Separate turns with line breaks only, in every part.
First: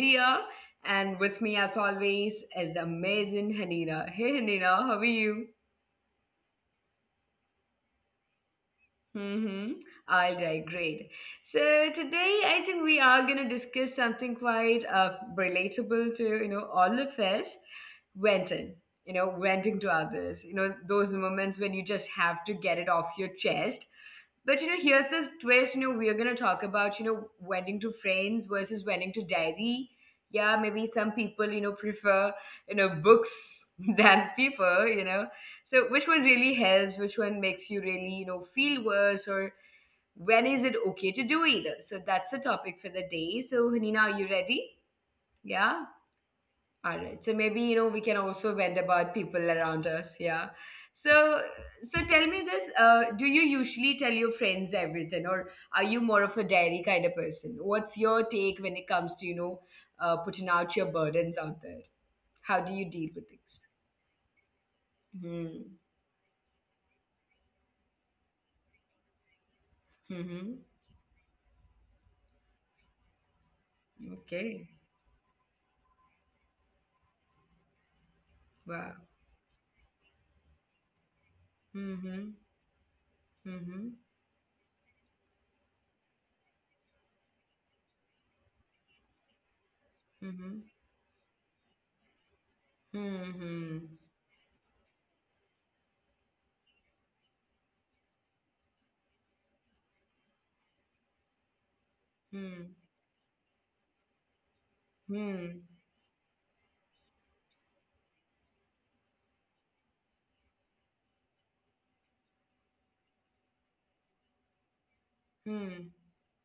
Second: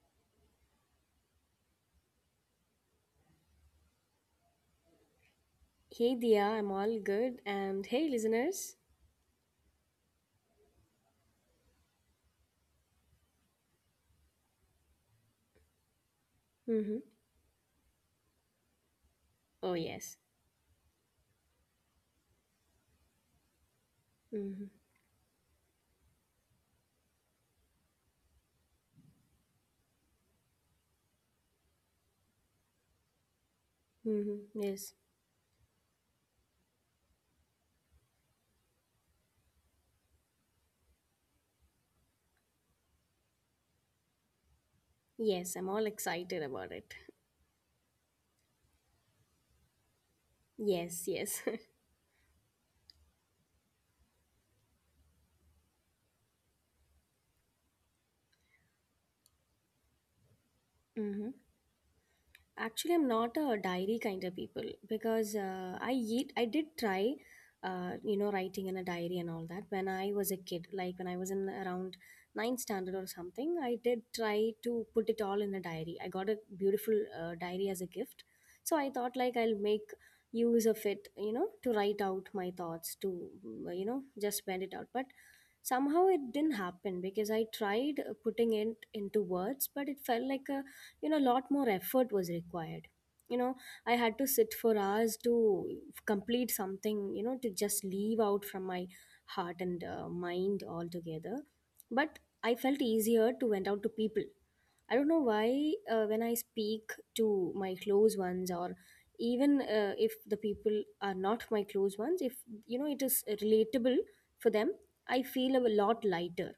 Dia, and with me as always is the amazing Hanina. Hey Hanina, how are you?
Hey Dia, I'm all good. And hey listeners.
Mm-hmm. All right, great. So today I think we are going to discuss something quite relatable to, all
Mm-hmm.
of us, venting, you know,
Oh
venting to
yes.
others, those moments when you just have to get it off your chest.
Mm-hmm.
But, here's this twist, we're going to talk about, venting to friends versus venting to diary. Yeah, maybe some people, prefer, books than
Mm-hmm. Yes.
people. So which one really helps? Which one makes you really, feel worse? Or when is it okay to do either? So that's the topic for the day. So Hanina, are you ready?
Yes, I'm all
Yeah.
excited about it.
All right. So maybe we can also vent about people around us. Yeah.
Yes, yes.
So so tell me this. Do you usually tell your friends everything, or are you more of a diary kind of person? What's your take when it comes to putting out your
Mm-hmm.
burdens out there? How do
Actually,
you
I'm
deal with
not a
things?
diary kind of people because
Hmm.
I did try, you know, writing in a diary and all that when I was a kid.
Mm-hmm.
Like when I was in around ninth standard or something, I did try
Okay.
to put it all in a diary. I got a beautiful diary as a gift, so I
Wow.
thought like I'll make use of it, you know, to write out
Mhm.
my thoughts, to you know,
Mhm.
just spend it out. But somehow it didn't happen because I tried putting it into words, but it felt like a
Mhm.
you know lot more effort was required, you know. I
Mhm.
had to sit for hours to complete something, you know, to just leave out from my heart and mind altogether, but I felt
Hmm.
easier to vent out to people. I don't know
Hmm.
why. When I speak to my close ones, or even if the people are not my close ones, if you know it is relatable for them, I feel a
Hmm.
lot lighter,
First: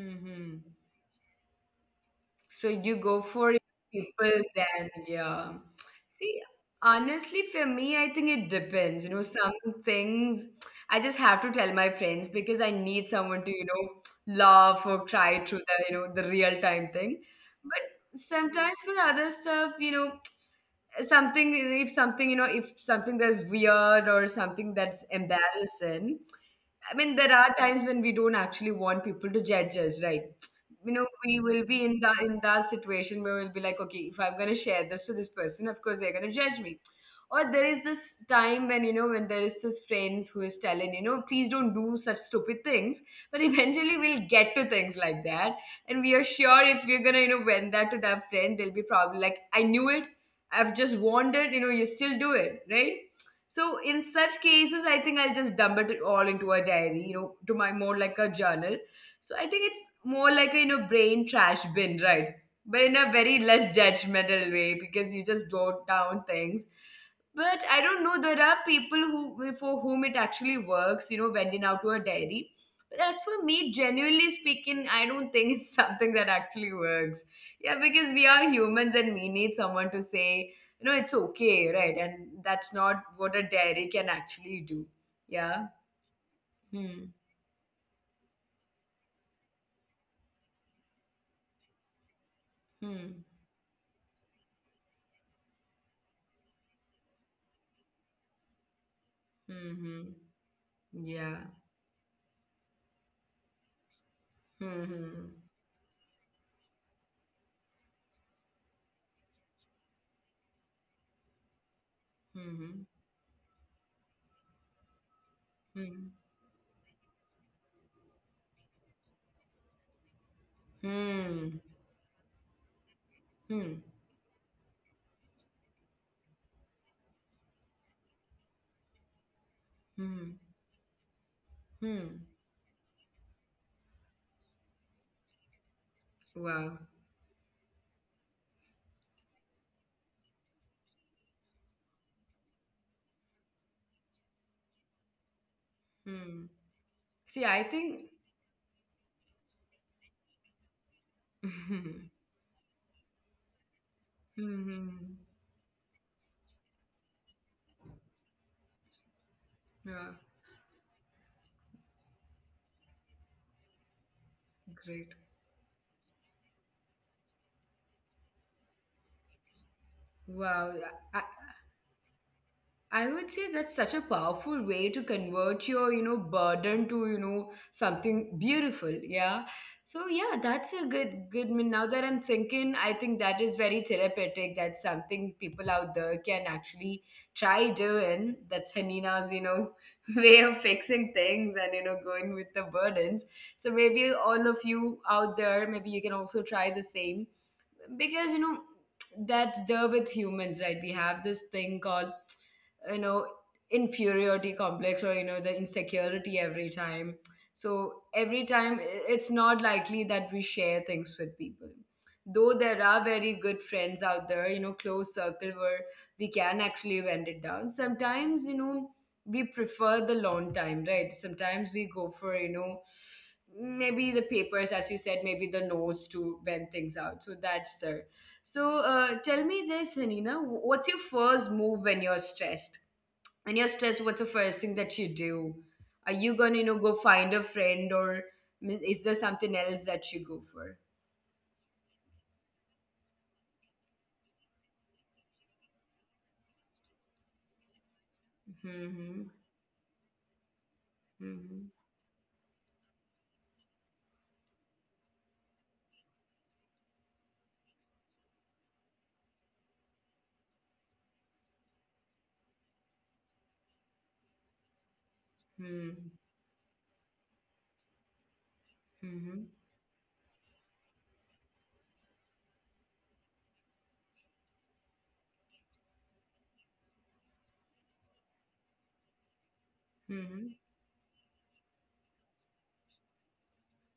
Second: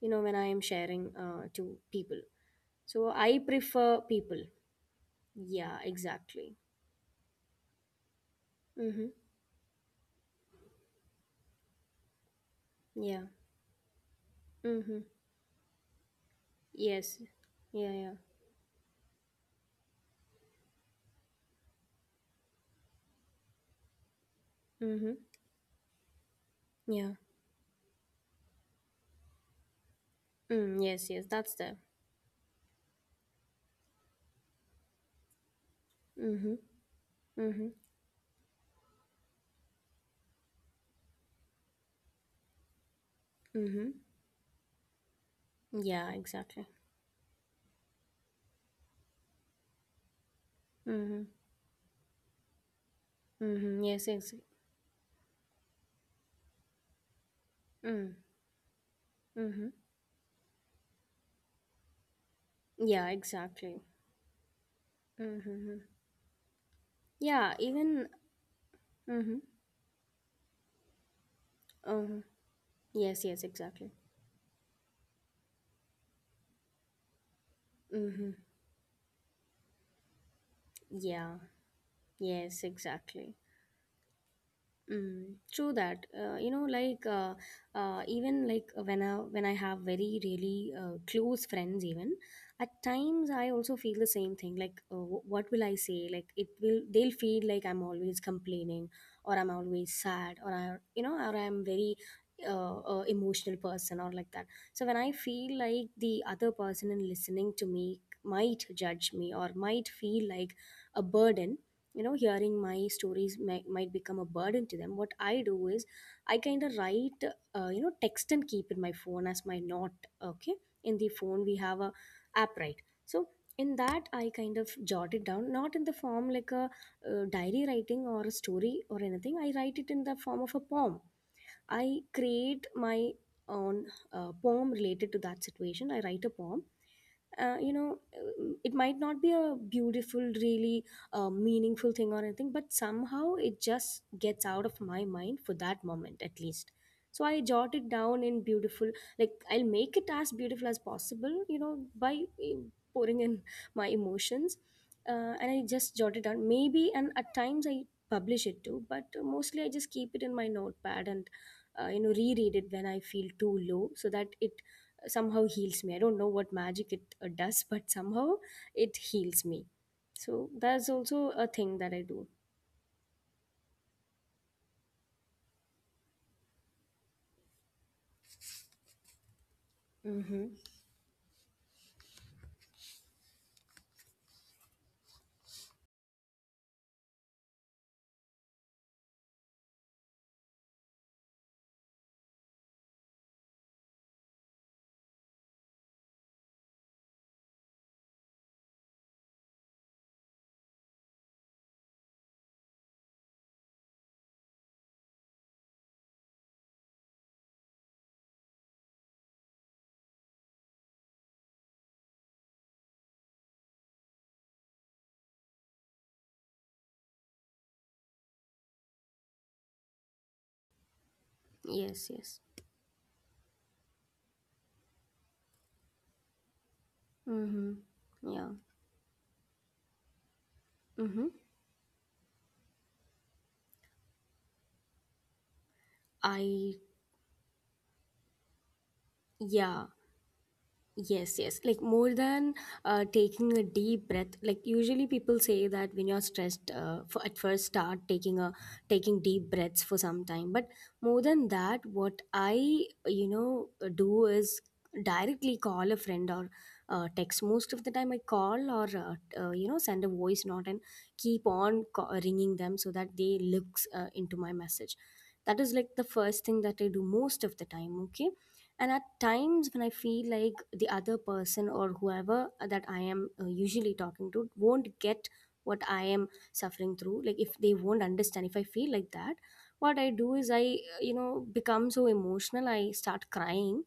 you know, when I am sharing to people,
So you
so
go
I
for
prefer
people
people.
then, yeah.
Yeah,
See,
exactly.
honestly, for me, I think it depends.
Mhm.
Some things I just have to tell my friends because I need
Yeah.
someone to, laugh
Mhm.
or cry through the real time thing.
Yes. Yeah, yeah.
But sometimes for other stuff, something if something you know if something that's weird or something that's
Mhm.
embarrassing. I mean,
Yeah.
there are times when we don't actually want people to judge us, right?
Mm,
You know,
yes, yes,
we
that's
will
there.
be in the in that situation where we'll be like, okay, if I'm gonna share this to this person, of course they're gonna
Mhm.
judge me. Or there
Mhm.
is this time when you know when there is this friends who is telling please don't do such stupid things, but
Mhm.
eventually we'll get to things like that, and
Yeah,
we are sure
exactly.
if we're gonna vent that to that friend, they'll be probably like, I knew it, I've just
Mhm.
warned it, you still do it, right?
Mhm.
So in
Yes, yes.
such cases, I think I'll just dump it all into a diary, to my more
Mm.
like a journal. So I
Mm-hmm.
think it's more like a brain trash bin, right? But in
Yeah,
a very less
exactly.
judgmental way because you just
Mm-hmm.
jot down things.
Yeah,
But I don't
even.
know. There are people
Mm-hmm.
who for whom it actually works, went in out to a
Um.
diary. But as
Yes, yes,
for me,
exactly.
genuinely speaking, I don't think it's something that actually works. Yeah, because we
Mm-hmm.
are humans and we need someone to say, it's
Yeah,
okay, right? And
yes,
that's not
exactly.
what a dairy can actually do.
Mm,
Yeah.
true that. You know,
Hmm.
like even like when I have very really close friends, even at
Hmm.
times I also feel the same thing. Like, what will I say? Like, it will they'll feel like I'm always complaining, or I'm always
Hmm.
sad, or I you know,
Yeah.
or I'm very emotional person, or like that. So when I
Hmm.
feel like the other person in listening to me might judge me or might feel like a burden, you know, hearing
Hmm.
my stories might become a burden to them, what I do is
Hmm.
I kind of write you know text and keep in my phone as my note. Okay, in the
Hmm.
phone we
Hmm.
have a app, right? So
Hmm.
in that I kind of jot it down, not in the form like a diary writing or a story or anything. I write it in the
Hmm.
form of a poem. I
Hmm.
create my own poem related to that situation. I write a poem.
Wow.
You know, it might not be a beautiful, really meaningful thing or anything, but somehow it just gets out of my mind for that moment at
Hmm.
least. So I
See, I
jot it
think.
down in beautiful, like I'll make it as beautiful as possible, you know,
Hmm.
by pouring in my emotions.
Hmm. Hmm.
And I just jot it down. Maybe, and at times I publish it too, but mostly I just
Yeah.
keep it in my notepad and you know reread it when I feel too low so that it
Great.
somehow heals me. I don't know what magic it does but somehow it heals me. So
Wow.
that's also a thing that I do.
I would say that's such a powerful way to convert your, burden to, something beautiful. Yeah. So yeah,
Mm-hmm.
that's a good, I mean, now that I'm thinking, I think that is very therapeutic. That's something people out there can actually try doing. That's Hanina's, way of fixing things and going with the burdens. So maybe all of you out there, maybe you can also try the same because that's there with humans, right? We have this thing called you know inferiority complex or the insecurity every time. So every time it's not likely that we share things with people, though there are very good friends out there, close circle where we can actually vent it down sometimes, we prefer the long time, right? Sometimes we go
Yes,
for,
yes.
maybe the papers, as you said, maybe the notes to vent things out. So that's
Mm-hmm.
there.
Yeah.
So tell me this, Hanina, what's your
Mm-hmm.
first move when you're stressed? When you're stressed, what's the first thing that you do? Are you gonna,
I
go find a friend, or is there something else
Yeah.
that you go for?
Yes, yes. Like more than taking a deep breath. Like usually people say that when you're stressed, for at first start taking a
Hmm.
taking deep breaths for some time. But more than
Hmm.
that, what I you know do is directly call a friend or text. Most of the time, I call or you know send a voice note and keep on ringing them so that they looks into my message. That is like
Hmm.
the first thing that I do most of the time. Okay, and at
Hmm. Hmm.
times when I feel like the other person or whoever that I am usually talking to won't get what I am suffering through, like if they won't understand, if I feel like that, what I do
Hmm.
is I you know become so emotional, I start crying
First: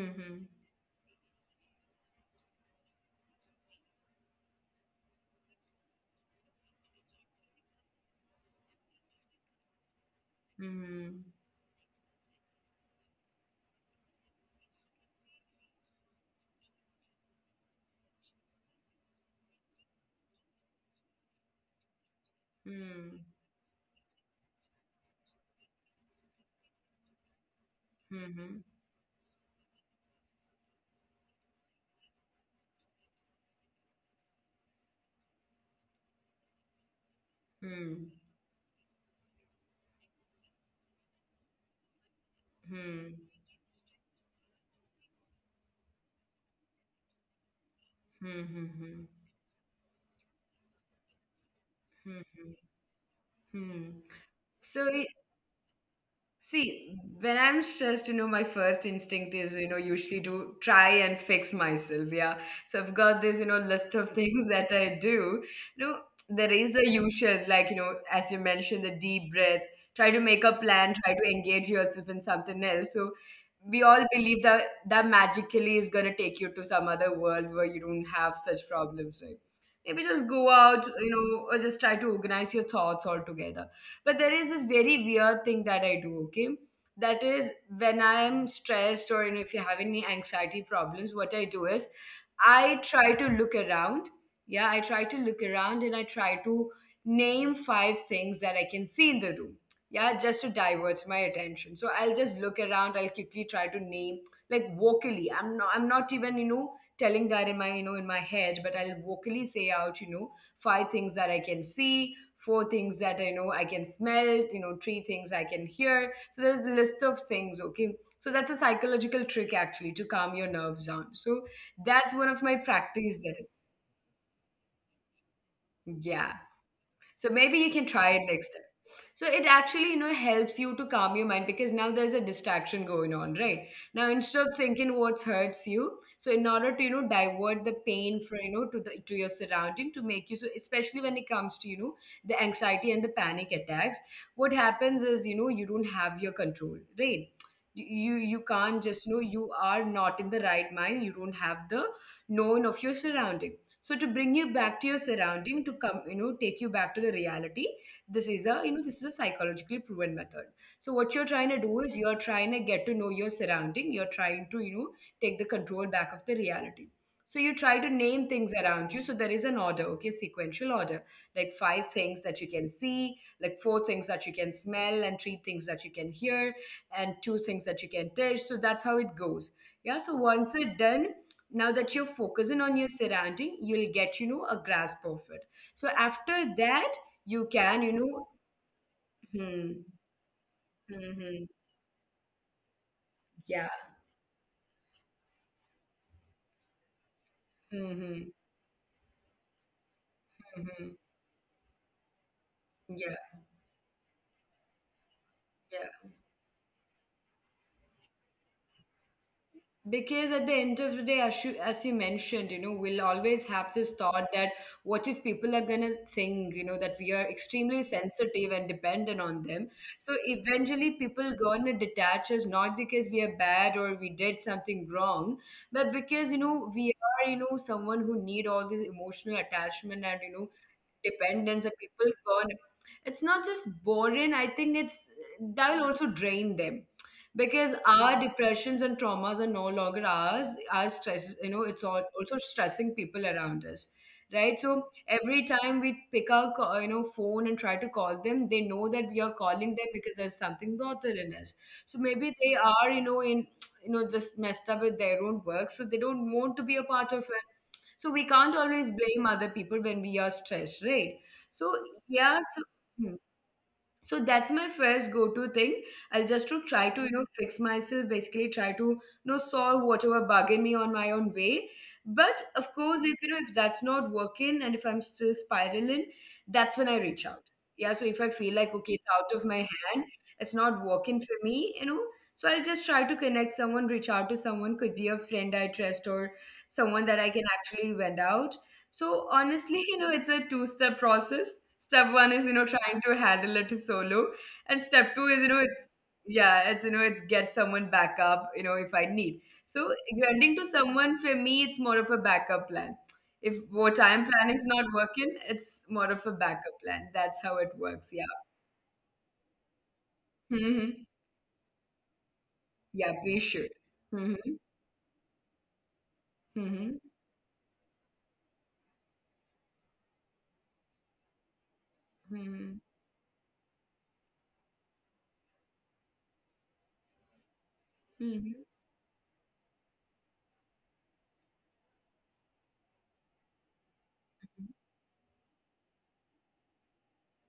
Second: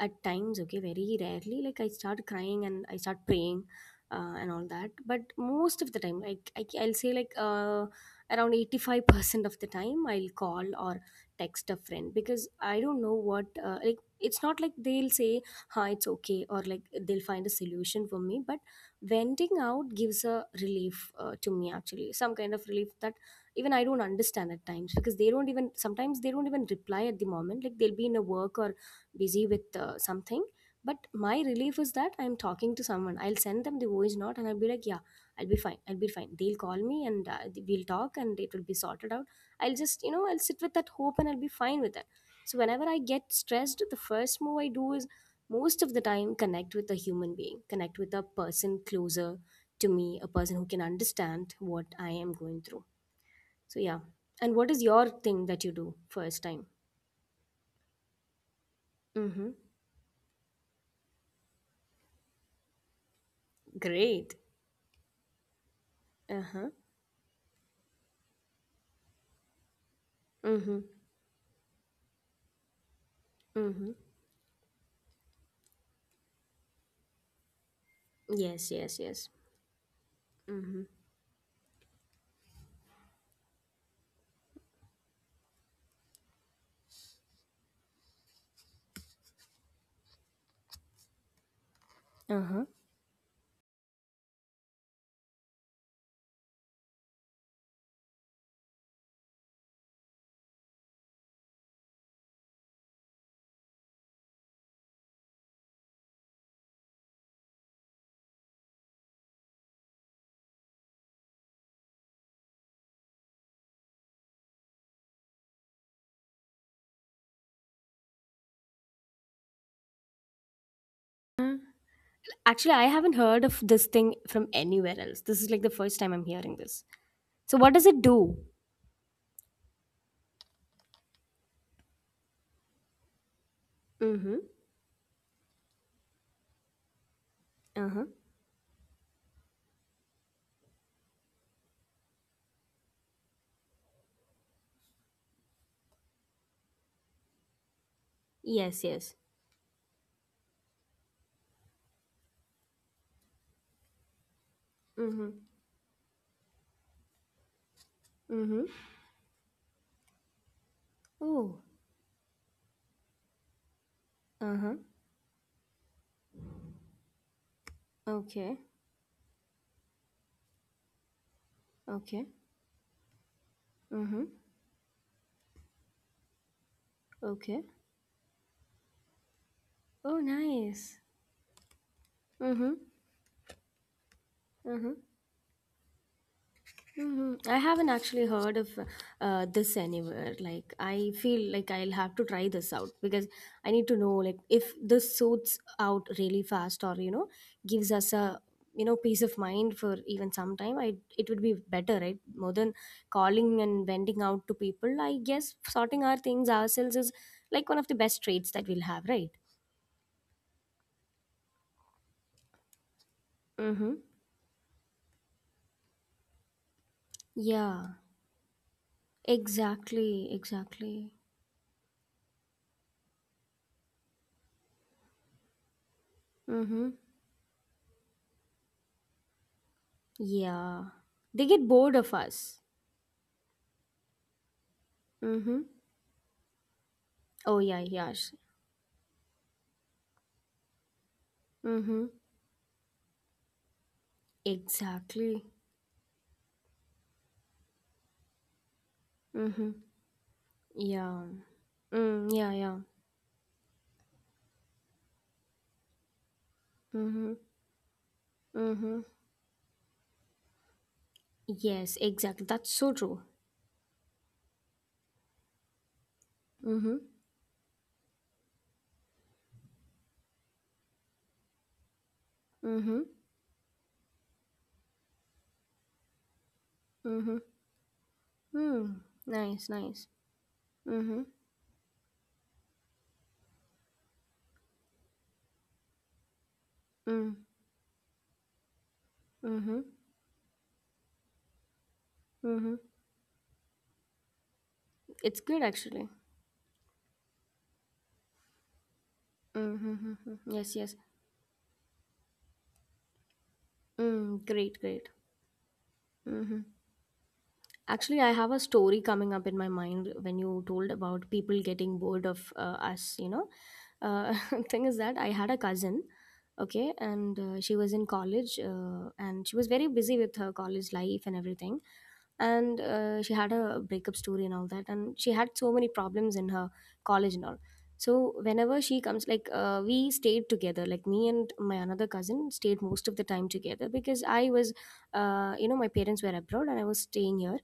at times. Okay, very rarely, like I start crying and I start praying and all that, but most of the time like I'll say like around 85% of the time I'll call or
Hmm.
text a friend, because I don't know what like it's not like they'll say ha it's okay, or like they'll find a solution for me, but venting out gives a relief to me, actually some kind of relief that
Hmm.
even I don't understand at times, because they don't even sometimes they don't even reply at the moment. Like they'll be in a work
Hmm.
or busy with something, but my relief is that I'm talking to someone. I'll send them the voice note and I'll be like yeah I'll be fine, I'll be fine, they'll call me and we'll talk
Hmm.
and it will be sorted out. I'll just you know I'll sit with that hope and I'll be fine with that. So whenever I
Hmm.
get stressed, the first move I do is most of the time connect with a human being, connect with a
Hmm. Hmm.
person
Hmm.
closer to me, a person who can understand what I
Hmm.
am
Hmm.
going through. So yeah.
Hmm.
And what is
So,
your
i-
thing that you do first time?
See, when I'm stressed, my first instinct
Mm-hmm.
is, usually to try and fix myself. Yeah. So I've got this, list of
Great.
things that I do. You know, there
Uh-huh.
is the usuals, like, as you mentioned, the deep breath, try to make a
Mm-hmm.
plan, try to engage yourself in something else. So we
Mm-hmm.
all believe that that magically is going to take you to some other world where you don't have such
Yes, yes,
problems,
yes.
right? Maybe just go out,
Mm-hmm.
or just try to organize your thoughts altogether, but there is this very weird thing that I do, okay? That is when I'm stressed or if you have any anxiety problems, what I do is
Uh-huh.
I try to look around. Yeah, I try to look around and I try to name five things that I can see in the room. Yeah, just to divert my attention. So I'll just look around, I'll quickly try to name like vocally. I'm not even, telling that in my head, but I'll vocally say out, five things that I can see, four things that I know I can smell, three things I can hear. So there's a list of things, okay? So that's a psychological trick actually to calm your nerves down. So
Uh.
that's one of my
Actually, I
practice
haven't
there.
heard of this thing from anywhere else. This is like the first time
Yeah.
I'm hearing this.
So maybe
So
you
what
can
does it
try it
do?
next time. So it actually, helps you to calm your mind because now there's a distraction going on, right? Now
Mm-hmm.
instead of thinking what hurts you, so in order to, divert the
Uh-huh.
pain for, to the to your surrounding to make you so, especially when it comes to, the anxiety and the panic attacks, what happens is, you don't have your control, right? You
Yes,
can't
yes.
just know you are not in the right mind, you don't have the known of your surroundings, so to bring you back to your
Mm-hmm.
surrounding, to come, take you back to the reality. this
Mm-hmm.
is a you know this is a psychologically proven method. So what you're
Oh.
trying to do is you're trying to get to know your surrounding, you're trying
Uh-huh.
to take the control back of the reality. So you try to name
Okay.
things around you, so there is an order, okay? Sequential order, like five
Okay.
things that you can see, like four
Mm-hmm.
things that you can smell, and three things that you can hear, and
Okay.
two things that you can touch. So that's how it goes.
Oh,
Yeah. So once
nice.
it's done, now that you're
Mm-hmm.
focusing on your surrounding, you'll get, a
Mm-hmm.
grasp of it. So after that,
Hmm, I
you
haven't
can
actually heard of this
hmm.
anywhere. Like, I
Hmm.
feel like
Hmm.
I'll have to try this out because I need
Yeah.
to know like if this suits out really fast or you know gives us
Hmm.
a
Hmm.
you know peace of mind for even some time. I
Hmm.
it would be better, right? More than
Yeah.
calling and venting out to people, I guess sorting our
Yeah.
things ourselves is like one of the best traits that we'll have, right?
Because at the end of the day, as you mentioned, we'll always
Mm-hmm.
have this thought that what if people are going to think, that we are
Yeah,
extremely sensitive and dependent on them.
exactly,
So
exactly.
eventually, people going to detach us, not because we are bad or we did something wrong, but because,
Mm-hmm.
we are, someone who need all this emotional attachment and,
Yeah. They get
dependence
bored
that
of
people
us.
turn. It's not just boring, I think it's
Mm-hmm.
that will also drain them,
Oh yeah,
because
yes.
our depressions and traumas are no longer ours. Our stress,
Mm-hmm.
it's all also stressing people around us, right? So
Exactly.
every time we pick our phone and try to call them, they know that we are
Mm-hmm.
calling them because there's something
Yeah.
bothering us. So
Mm, yeah,
maybe
yeah.
they are you know in you know just messed up with their own work, so they don't want to
Mm-hmm.
be a part of it. So we
Mm-hmm.
can't always blame other people when we are stressed, right?
Yes,
So
exactly. That's so
yeah,
true.
hmm so that's my first go-to thing. I'll
Mm-hmm.
just to try to fix myself, basically try to solve whatever bugging me on my own way. But
Mm-hmm.
of course, if you know if that's not working and if I'm still spiraling, that's when I
Mm-hmm.
reach out. Yeah, so if I feel
Mm.
like okay, it's out
Nice,
of my
nice.
hand, it's not
Mm-hmm.
working for me. So I'll just try to connect someone, reach out to someone, could be a friend I trust or someone
Mm.
that I can actually vent out. So
Mm-hmm.
honestly, it's a two-step process. Step one is,
Mm-hmm.
trying to handle it solo. And step two
It's
is,
good
it's
actually.
yeah, it's you know, it's get someone back up, if I need.
Mm-hmm.
So
Mm-hmm.
grinding
Yes,
to
yes.
someone, for me, it's more of a backup plan. If what I'm
Mm.
planning
Great,
is not
great.
working, it's more of a
Mm-hmm.
backup plan. That's how it
Actually,
works.
I
Yeah.
have a story coming up in my mind when you told
Hmm.
about people getting bored of us,
Yeah,
you know.
please should.
Uh,
Hmm.
thing is that I had a cousin, okay,
Hmm.
and she was in college and she was very busy with her college life and everything. And
Hmm.
she had a breakup story and all that, and she had so many problems in her college and all. So,
Hmm.
whenever she comes, like, we stayed together, like, me and my another cousin stayed most of the time together, because I was, you know, my parents were abroad and I was staying here,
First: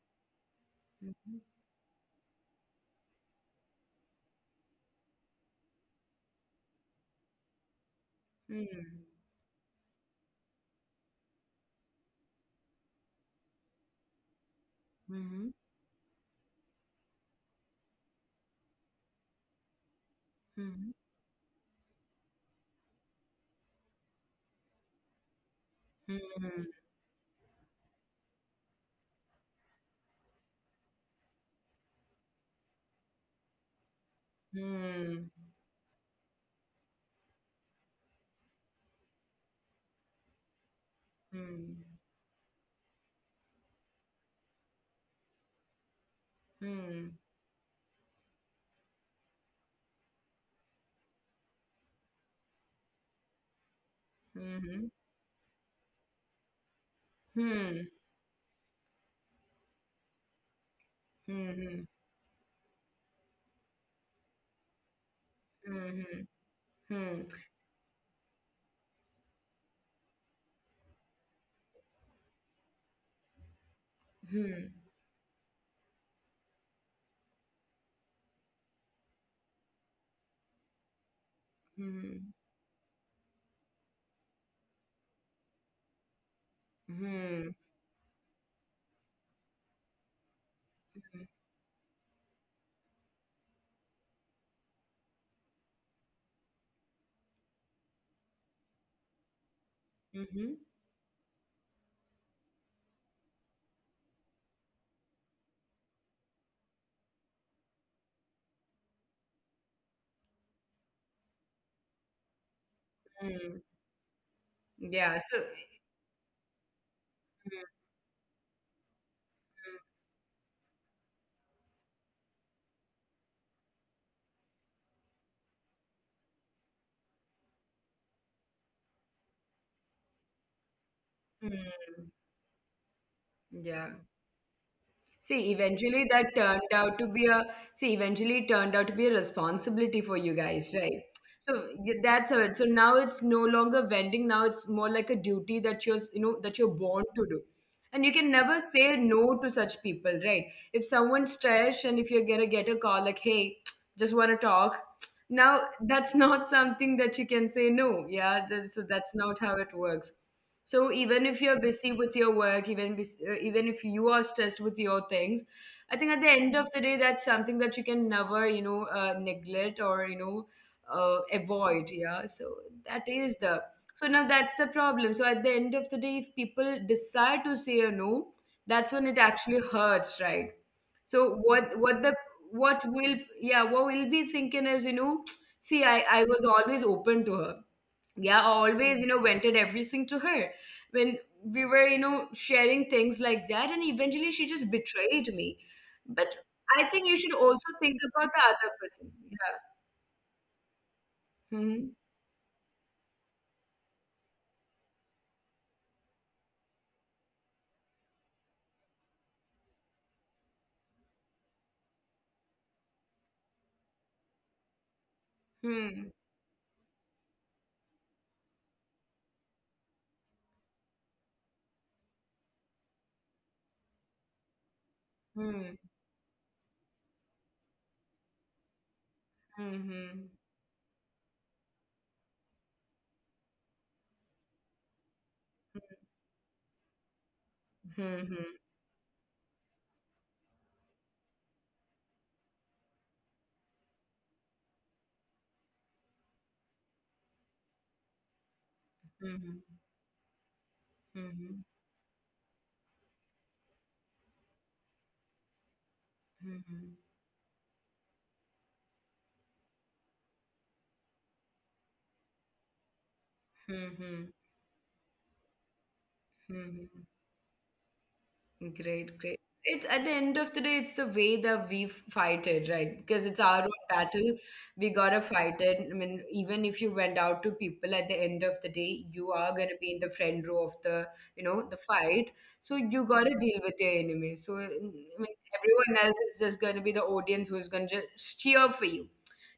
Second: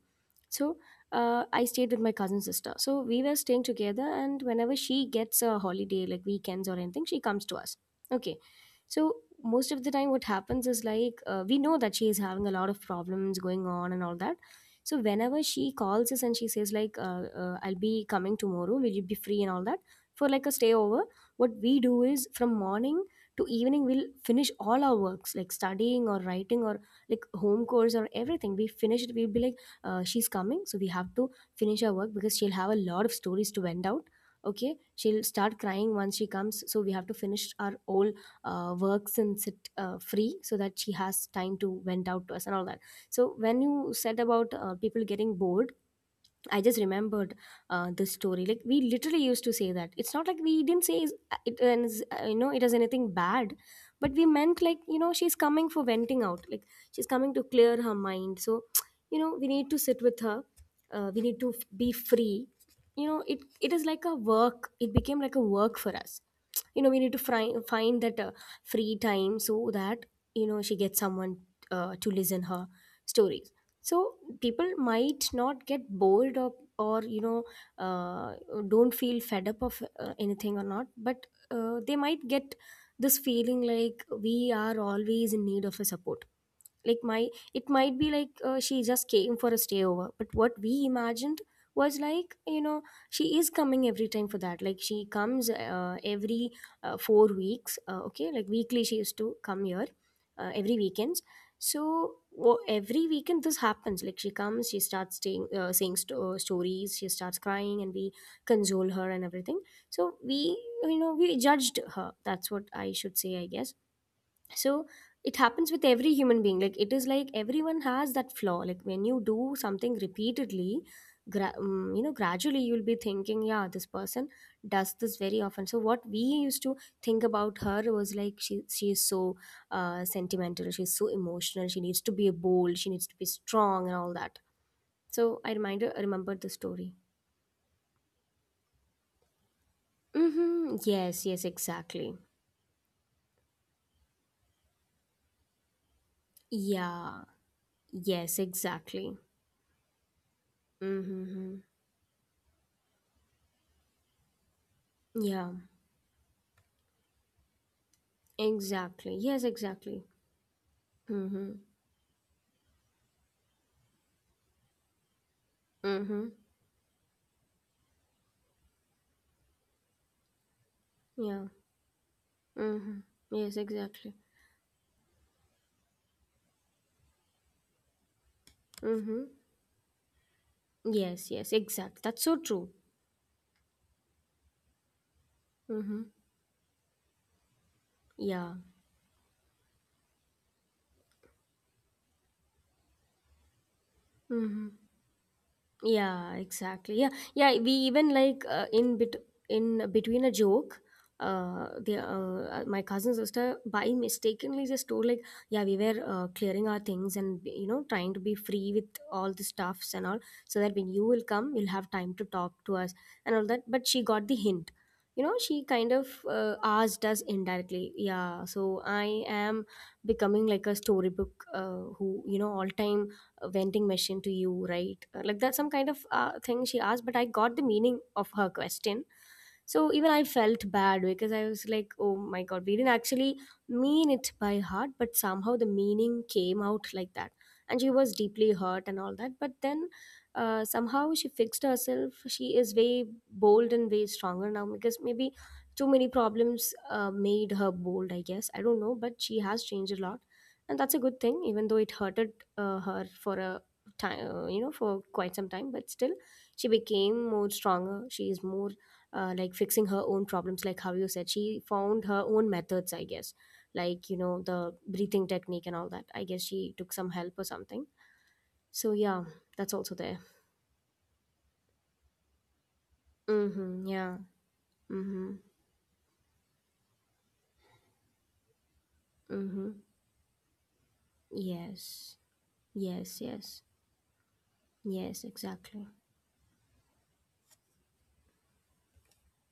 so I stayed with my cousin sister. So we were staying together, and whenever she gets a holiday, like weekends or anything, she comes to us. Okay.
Hmm. Hmm.
So most of the time, what happens is like we know that she is having a lot of problems going on and all that. So
Hmm.
whenever
Hmm.
she calls us and she says like, "I'll be coming tomorrow. Will you be free?" and all that for like a stay
Hmm.
over, what we do is from morning to evening we'll finish all our works like studying or
Hmm.
writing or like home course or everything. We finish it. We'll be like she's coming so we have to finish our work because she'll have a lot of stories to vent out. Okay,
Hmm.
she'll start crying once she comes, so we have to finish our all works and sit free so that she has time to
Hmm.
vent out to us and all that. So when you said about people getting bored, I just
Hmm.
remembered this story. Like we literally used to say that. It's not like we didn't say it, and you know, it is anything bad, but we meant like
Mhm.
you know, she's coming for venting out. Like she's coming to
Hmm.
clear her mind. So, you know, we need to sit with her. We need to
Mhm.
be free. You know, it is like a work. It became like a work for us.
Mhm.
We need to
Hmm.
find that free time so that she gets someone to listen her stories, so
Hmm.
people might not get bored or uh, don't feel fed up of anything or not, but they might
Hmm.
get this feeling like we are always in need of a support. Like my
Hmm.
It might be like she just came for a stayover. But what we imagined was like, she is coming every time for that. Like she comes every 4 weeks. Okay, like weekly she used to come here,
Mhm.
every weekends. So every weekend this happens. Like she comes, she starts saying stories, she starts crying and we console her and everything. So we you know we judged her. That's what I should say, I
Hmm.
guess. So
Yeah.
it
So.
happens with every human being. Like it is like everyone has that flaw. Like when you do something repeatedly, gradually you'll be thinking, yeah, this person does this very often. So what we used to think about her was like she is so sentimental, she's so
Mhm.
emotional, she needs
Hmm.
to be bold, she needs to be
Yeah.
strong, and all that. So
See,
I
eventually that
remembered the
turned
story.
out to be a See, eventually it turned out to be a responsibility for you
Mm-hmm.
guys, right?
Yes, yes,
So
exactly.
that's how it. So now it's no longer vending. Now it's more like a duty that you're, s- you know, that you're born
Yeah.
to do, and you
Yes,
can never say
exactly.
no to such people, right? If someone's
Mm-hmm.
trash and if you're gonna get a call like, "Hey, just want to talk,"
Yeah.
now that's not something that you can say no. Yeah, that's
Exactly.
not
Yes,
how it
exactly.
works. So even if you're
Mm-hmm.
busy with your work, even if you are stressed with your things, I think at the
Mm-hmm.
end of the day, that's something that you can never, neglect or
Yeah.
avoid. Yeah. So
Mm-hmm.
that is the
Yes,
so
exactly.
now that's the problem. So at the end of the day, if people decide to say a no, that's when it
Mm-hmm.
actually hurts, right?
Yes,
So
yes, exactly.
what the
That's so true.
what will yeah what we'll be thinking is, see, I
Mm-hmm.
I was always open to her. Yeah, I
Yeah.
always vented everything to her when we were sharing things like that, and eventually she just
Mm-hmm.
betrayed me. But
Yeah,
I
exactly.
think
Yeah,
you should
yeah.
also
We
think
even
about the
like
other
in
person.
bit
Yeah.
in between a joke,
Hmm.
the my cousin sister by mistakenly just told, like, yeah, we were clearing our things and trying to be free with all the stuffs and all, so that when you will come, you'll have time to talk to us and all that. But she got the hint. She kind of
Hmm.
asked us indirectly. Yeah, so I am becoming like a storybook, who all time vending machine to you, right? Like that's some
Hmm.
kind of thing she asked, but I got the meaning of her question. So even I
Hmm.
felt bad because I was like, oh my god, we didn't actually mean it by heart, but somehow the meaning came out like that. And she was deeply
Hmm.
hurt and all that. But then somehow she fixed herself. She is way bold and way stronger now, because maybe too many problems made her bold, I guess. I don't know, but
Hmm.
she has
Hmm.
changed a lot, and that's a good thing,
Hmm.
even though it hurted her for a time, for quite some time. But still, she
Hmm.
became more stronger. She is more like fixing her own problems, like how you said. She found her own methods, I guess,
Hmm.
like
Hmm.
the breathing technique and all that. I guess
Hmm.
she took
Hmm.
some help or something. So
Great,
yeah,
great.
that's
It's
also
at the
there.
end of the day, it's the way that we fight it, right? Because it's our own
Mm-hmm. Yeah.
battle. We gotta
Mm-hmm.
fight it. I mean, even if you went out to people, at the end of the day, you are
Mm-hmm.
gonna be in the front row of the
Yes.
fight. So you
Yes.
gotta deal
Yes.
with your enemy. So I
Yes.
mean,
Exactly.
everyone else is just gonna be the audience, who's gonna just cheer for you.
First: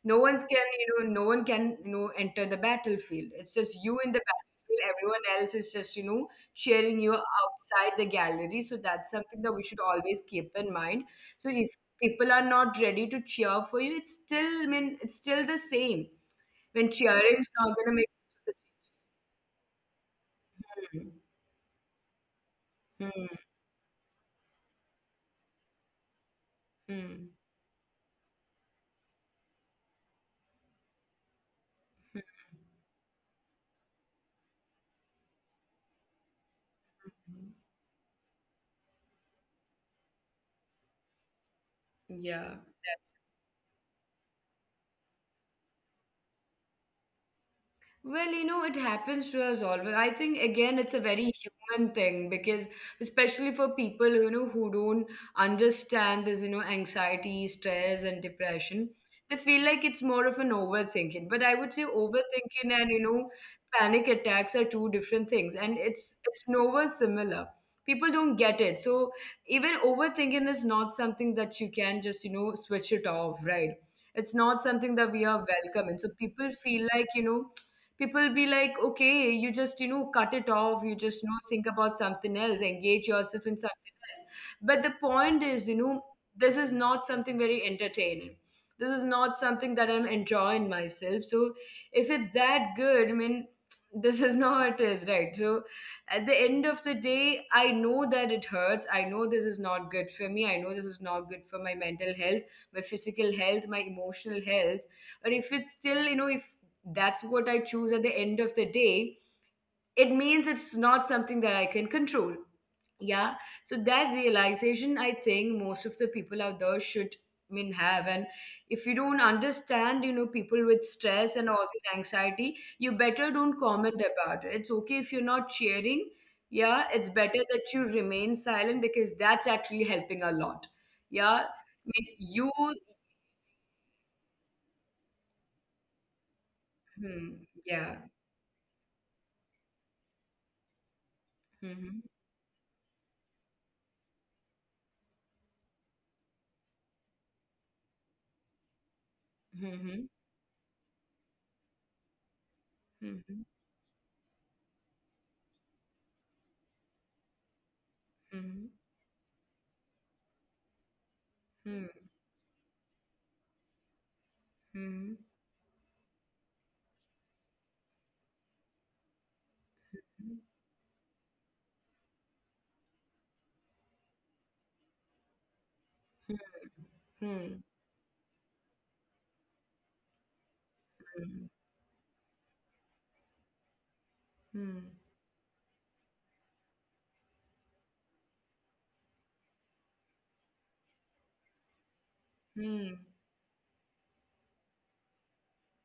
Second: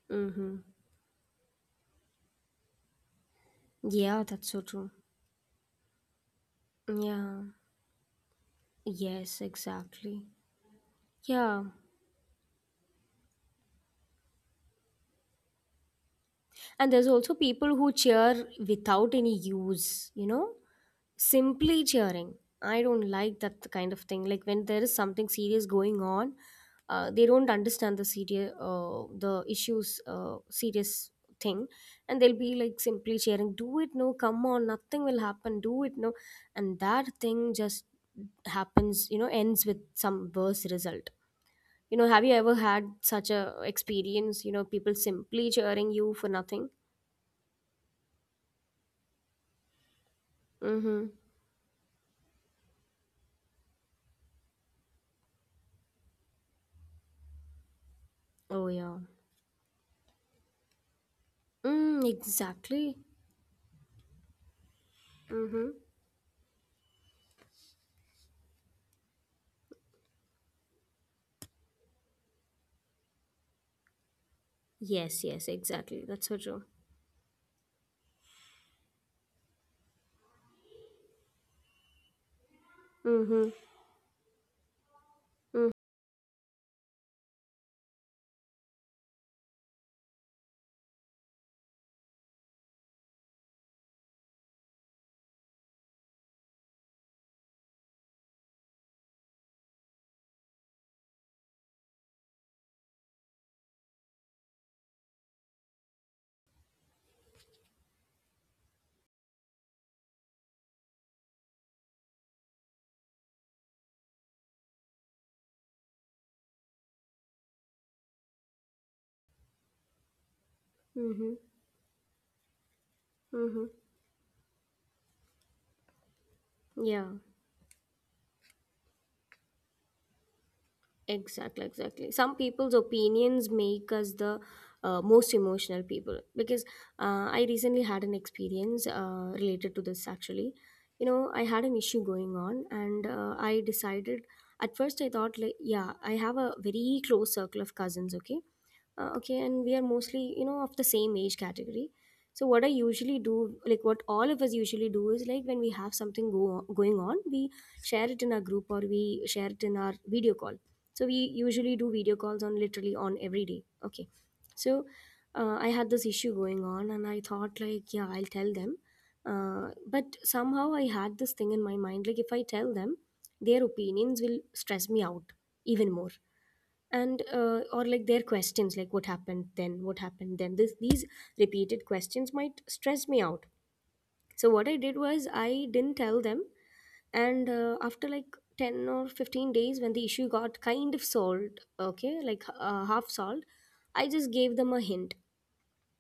No one's
Mm-hmm.
can, you know, no one can, you know, enter the battlefield. It's just you in the
Yeah, that's so
battlefield.
true.
Everyone else is just, cheering you
Yeah.
outside the gallery. So that's something
Yes,
that we should always
exactly.
keep in mind. So
Yeah.
if people are not ready to cheer for you, it's still, I mean, it's still the same. When
And there's also
cheering is not
people who
gonna make.
cheer without any use, simply cheering. I don't like
Hmm.
that kind of thing. Like when there is something serious going on, they
Hmm.
don't understand the issues, serious thing, and they'll be like simply cheering, "Do it, no, come on, nothing will happen, do it, no," and that thing
Hmm.
just ends with some worse result. Have you ever
Yeah.
had such a experience? People simply cheering you for nothing.
Well, it happens to us all. But I think, again, it's
Mm-hmm.
a very human thing, because especially for people, who don't understand this, anxiety, stress, and
Oh
depression,
yeah.
they feel like it's more of an overthinking. But I would say
Mm,
overthinking
exactly.
and, panic attacks are two different things,
Mm-hmm.
and it's nowhere similar. People don't get it. So even overthinking is not something that you can just, switch it off, right? It's not something
Yes,
that
yes,
we are
exactly.
welcome. And
That's
so
so true.
people feel like, people will be like, okay, you just cut it off, you just think about something else, engage
Mm-hmm.
yourself in something else. But the point is, this is not something very entertaining. This is not something that I'm enjoying myself. So if it's that good, I mean this is not what it is, right? So at the end of the day, I know that it hurts. I know this is not good for me. I know this is not good for my mental health, my physical health, my emotional health. But if it's still you know if that's what I choose at the end of the day, it means it's not something that I can control. Yeah. So that realization, I think most of the people out there should, I mean, have. And if you don't understand, people with
Mm-hmm.
stress and all this anxiety, you better
Mm-hmm.
don't comment about it. It's okay if you're not cheering.
Yeah.
Yeah, it's better that you remain silent, because that's actually helping a lot. Yeah.
Exactly,
I
exactly. Some
mean, you,
people's opinions make us the most emotional people, because I
hmm,
recently had an
yeah.
experience related to this actually. I had an issue
Hmm.
going on, and I decided at first I thought, like, yeah, I have a very close circle of cousins, okay? Okay, and we are
Hmm.
mostly of the same age category. So what I usually do,
Hmm.
like what all of us usually do, is like when we have something go going on, we share it in our group or
Hmm.
we share it in our video call. So we usually do video
Hmm.
calls on literally on every day, okay? So
Hmm.
I had this issue going on and I thought like, yeah, I'll tell them. uh, but somehow I had this thing in my mind like, if I tell them, their opinions will stress me out even more.
Hmm.
and uh,
Hmm.
or like their questions, like, what happened then, what happened then, this these repeated questions might stress me out. So what I did
Hmm.
was, I didn't tell them. And after like 10 or 15 days, when the issue got kind of solved, okay, like half
Hmm.
solved, I just gave them a hint:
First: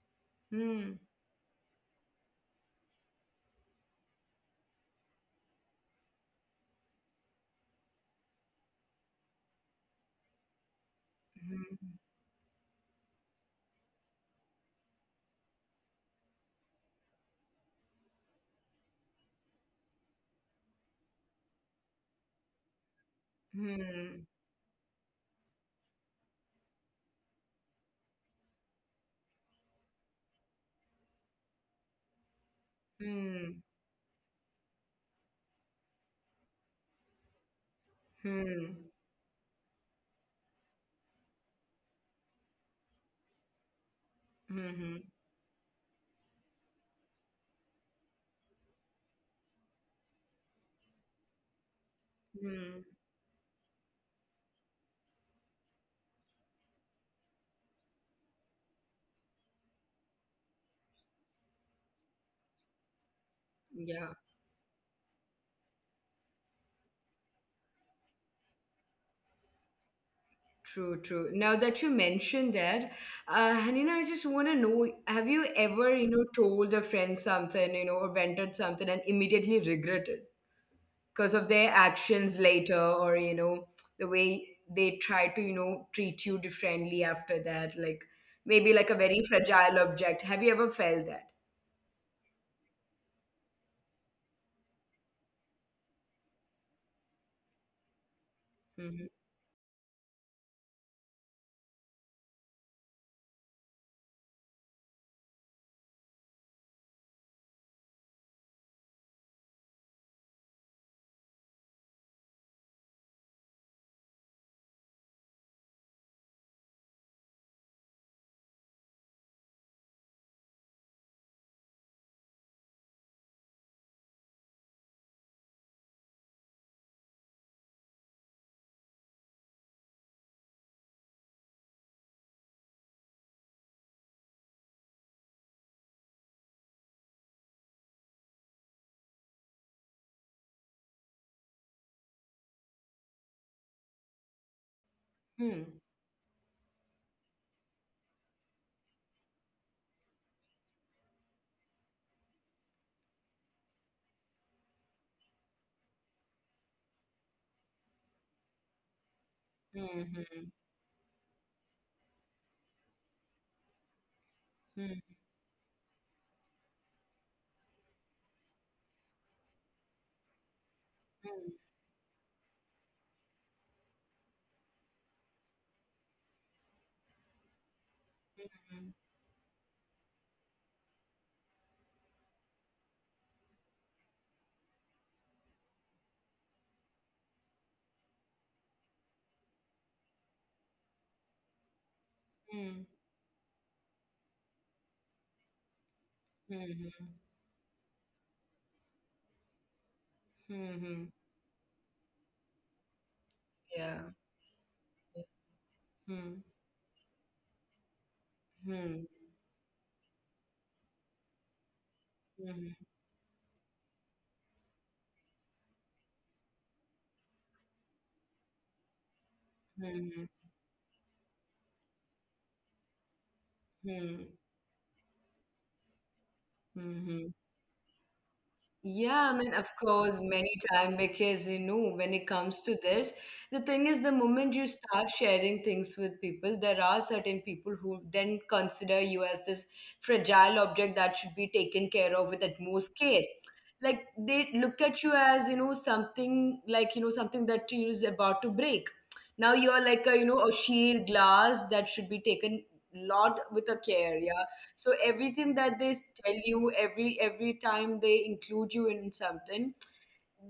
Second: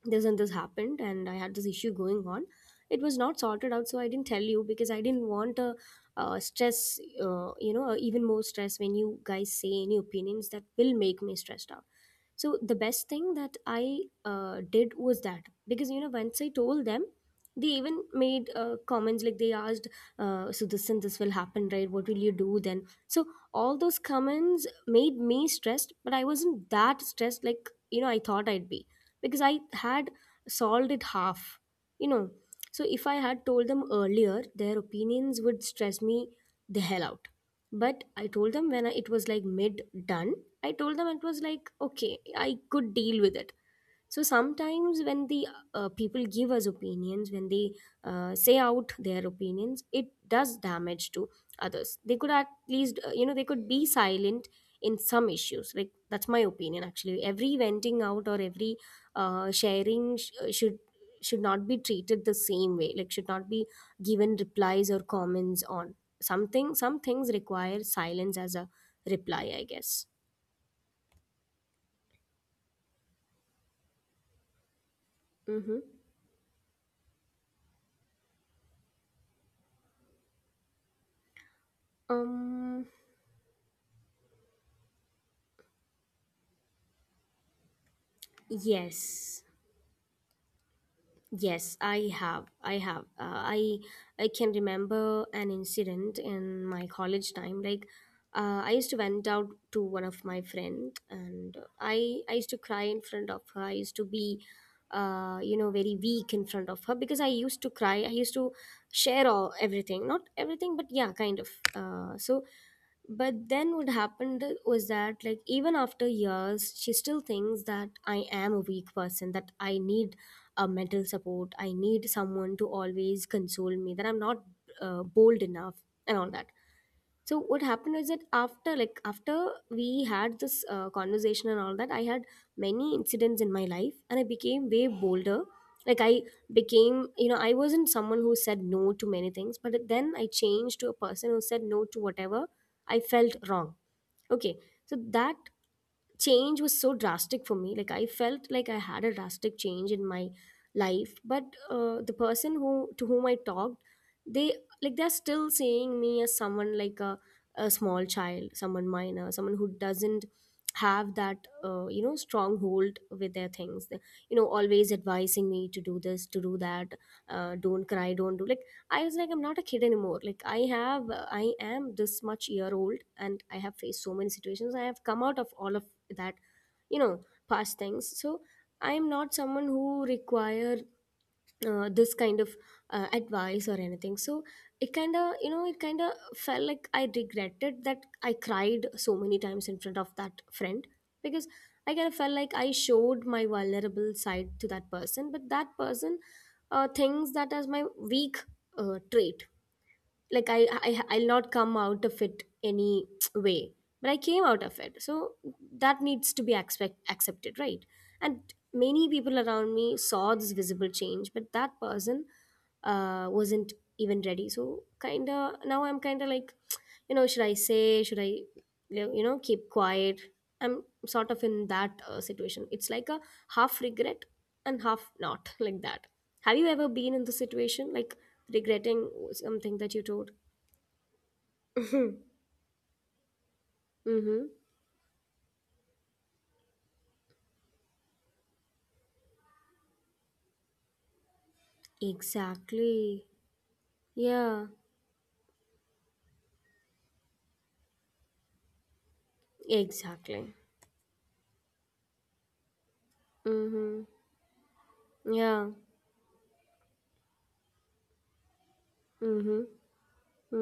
this and this
Hmm.
happened and I had this issue going on, it was not sorted out, so I didn't tell you because I didn't want a, stress you know even more stress when you guys say any opinions that will make me stressed out.
Hmm.
So the best thing that I did was that, because once I told them, they even made comments, like they asked, so this and this will happen, right, what will you do then? So all those comments made me stressed, but I wasn't that stressed like I thought I'd be, because I had solved it half, you know. So if I had
Hmm.
told them earlier, their opinions would stress me the hell out. But I told
Hmm.
them when it was like mid done. I told them It was like, okay, I could deal with it. So
Hmm.
sometimes when the people give us opinions, when they say out their opinions, it does damage to others. They could at
Hmm.
least, they could be silent in some issues. Like that's my opinion. Actually every venting out or every should not be treated the same way, like should not be
Yeah,
given replies or comments on some things. Require silence as a reply, I guess.
true, true. Now that you mentioned that, Hanina, I just want to know, have you
Mm-hmm.
ever, told a friend something, or vented something and immediately regretted? Because of their actions later,
um
or the way they try to treat you differently after that, like maybe like a very
yes.
fragile object. Have you ever felt that?
Yes, I have. I have. I can remember an incident in my college time. Like, I used to
Mhm.
went out to one of my friend, and I used to cry in front of her. I used to be, very weak in front of her because I used to cry. I used to share all everything, not everything, but yeah, kind of. Uh, so but then what happened was that, like, even after years, she still thinks that I am a weak person, that I need a mental support, I need someone to always console me, that I'm not bold enough, and all that. So what happened is that, after we had this conversation and all that, I had many incidents in my life and I became way bolder, like I became you know I wasn't someone who said no to many things, but then I changed to a person who said no to whatever I felt wrong, okay? So that
Hmm.
change was so drastic for me, like I felt like I had a drastic change in my life. But the person who to whom I talked, they they're still seeing me as someone like a small child, someone minor, someone who doesn't
Mhm.
have that stronghold with their things. Always
Mhm.
advising me to do this, to do that, don't cry, don't do. Like I was like, I'm not a kid anymore, like I
Mhm.
am this much year old and I have faced so many situations. I have come out of all of that you know past things. So I am not someone who require this kind of advice or anything. So it kind of felt like I regretted that I cried so many times in front of that friend, because I kind of felt like I
Mhm.
showed my vulnerable side to that person, but that person
Mhm.
thinks that as my weak trait. Like
Mhm.
I'll not come out of it any way. But I
Yeah.
came out of it, so that needs to be
Hmm.
accepted, right? And many
Hmm.
people around me saw this visible change, but that person
Hmm.
wasn't even ready. So kind of now I'm kind of like, should I, you know keep quiet?
Hmm.
I'm sort of in that situation. It's like a half regret
Hmm.
and half not, like that. Have you ever been in the
Hmm.
situation, like regretting
Yeah, I
something
mean, of
that you told?
course, many time, because
Mm-hmm.
when it comes to this, the thing is, the
Mm-hmm.
moment you start sharing things with people, there are certain people who then consider you as this fragile object that should be taken care of with utmost
Exactly.
care. Like they
Yeah,
look at you as something, like something that is about to break. Now you're like a,
exactly.
a sheer glass that should be taken lot with a
Mm-hmm.
care. Yeah, so everything
Yeah.
that they tell you, every time they include you in
Mm-hmm.
something,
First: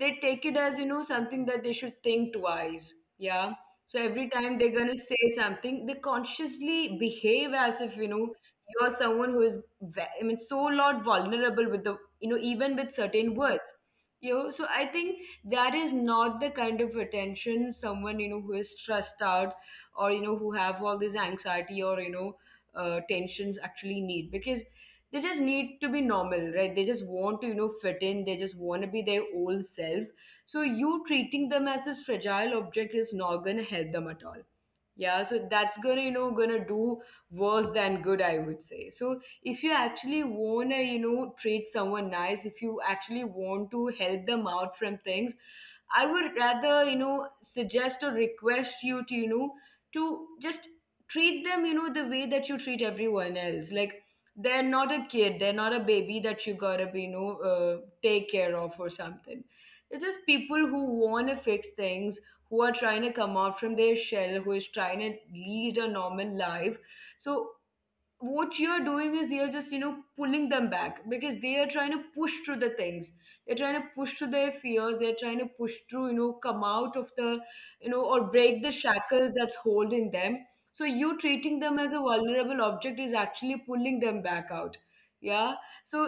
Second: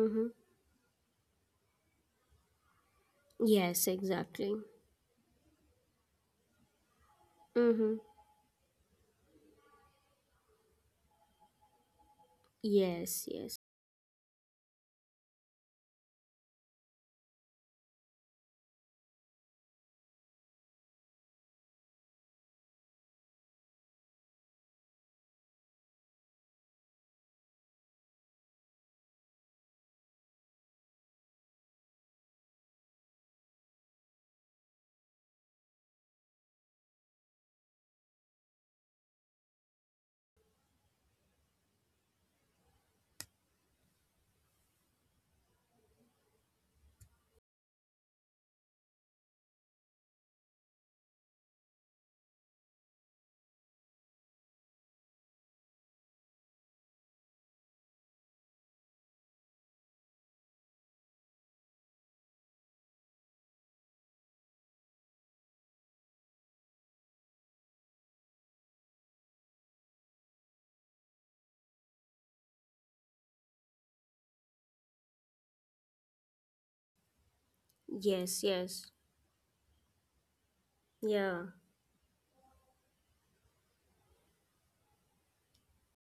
they take it as something that they should think twice. Yeah,
Yes,
so every
exactly.
time they're gonna say something, they consciously behave as
Mm-hmm.
if you're someone who is I mean, so lot vulnerable with the, even with
Yes,
certain
yes.
words. So I think that is not the kind of attention someone, who is stressed out, or who have all this anxiety, or tensions actually need, because they just need to be normal, right? They just want to fit in. They just want to be their old self. So you treating them as this fragile object is not going to help them at all. Yeah, so that's gonna you know gonna do worse than good, I would say. So if you actually wanna treat someone nice, if you actually want to help them out from things, I would rather suggest or request you to, just treat them the way that you treat everyone else. Like, they're not a kid, they're not a baby that you gotta be, take care of or something. It's just people who wanna fix things, who are trying to come out from their shell, who is trying to lead a normal life. So what you're doing is you're just pulling them back, because they are trying to push through the things, they're trying to push through their fears, they're trying to push through, come out of the, or
Yes,
break the
yes.
shackles that's holding them. So you
Yeah.
treating them as a vulnerable object is actually pulling them back out. Yeah. So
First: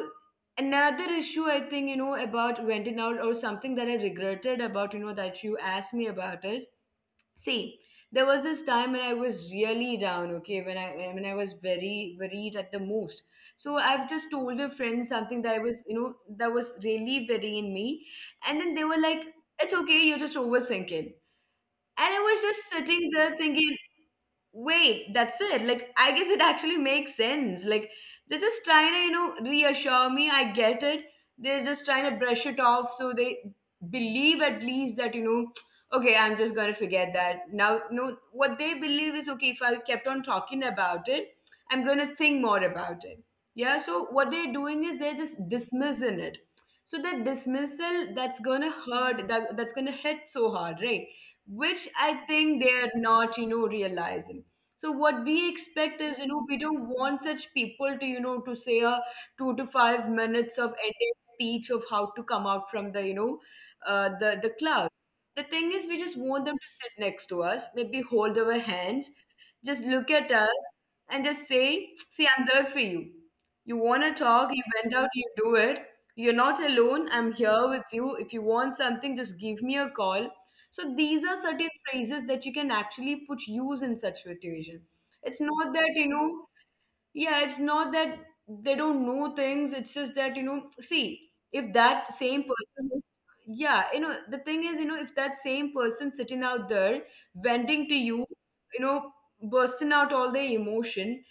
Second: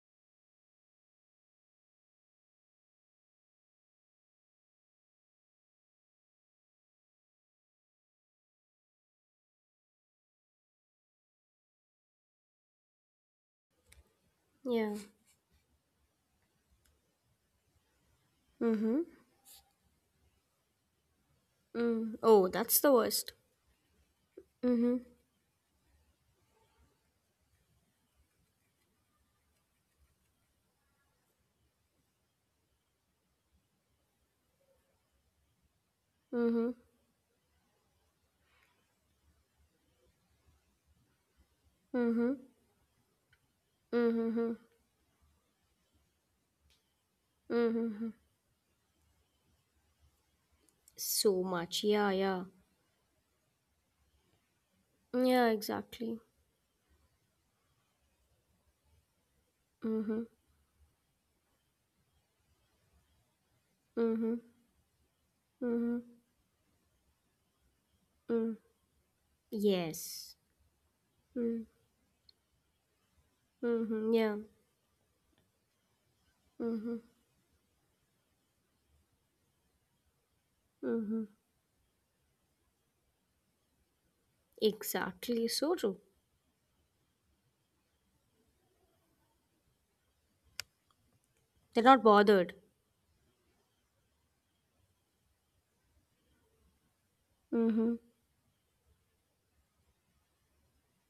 another issue, I think, about venting out or something that I regretted about, that you asked me about, is, see, there was this time when I was really down, okay, when I was very worried at the most. So I've just told a friend
Yeah.
something that I was, you know, that was really worrying me. And then they were
Mm-hmm.
like, "It's okay, you're just overthinking." And
Mm.
I was
Oh,
just
that's the
sitting
worst.
there thinking,
Mm-hmm.
wait, that's it. Like, I guess it actually makes sense. Like, they're just trying to, reassure me. I get it. They're just trying to brush it off, so they believe at least that, okay, I'm
Mm-hmm.
just going to forget that. Now, no, what they believe is, okay, if I kept on talking about it, I'm going to
Mm-hmm.
think more about it. Yeah. So what
Mm-hmm.
they're doing is they're just dismissing it. So that
Mm-hmm.
dismissal, that's going to hurt, that's going to hit so hard, right?
So much.
Which
Yeah,
I
yeah.
think they're not, realizing. So what
Yeah,
we expect
exactly.
is, we don't want such people to, say a two to five
Mm-hmm.
minutes of ended speech of how to come out from the, you know, uh,
Mm-hmm.
the the cloud. The thing is,
Mm-hmm.
we just want them to sit next to us, maybe hold
Mm.
our hands, just look
Yes.
at us, and just
Mm.
say, "See, I'm there for you. You want
Mm-hmm.
to
Yeah.
talk? You went out. You do it. You're not
Mm-hmm.
alone. I'm here with you. If you want something, just give me a call. So these
Mm-hmm.
are certain phrases that you can actually put use in such situation. It's
Exactly.
not that
So
you
true.
know Yeah, it's not that they don't know things. It's just that, see, if
They're
that
not
same
bothered.
person is- yeah, the thing is, if that same person sitting out there venting to
Mm-hmm.
you, you know bursting out all their emotion.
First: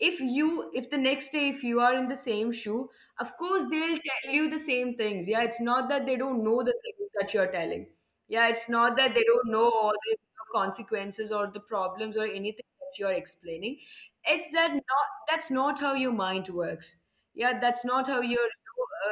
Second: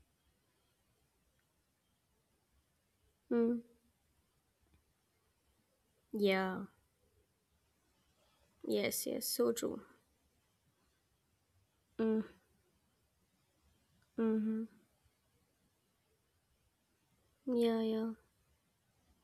If you— if the next day, if you are in the same shoe, of
Mm.
course they'll tell you the same things. Yeah, it's not that they don't know
Yeah.
the things that you're telling. Yeah, it's not
Yes,
that
yes.
they
So
don't know
true.
all the consequences or the problems
Mm.
or anything that you're explaining. It's
Mm-hmm.
that not— that's not how your mind works. Yeah,
Yeah,
that's
yeah.
not how your—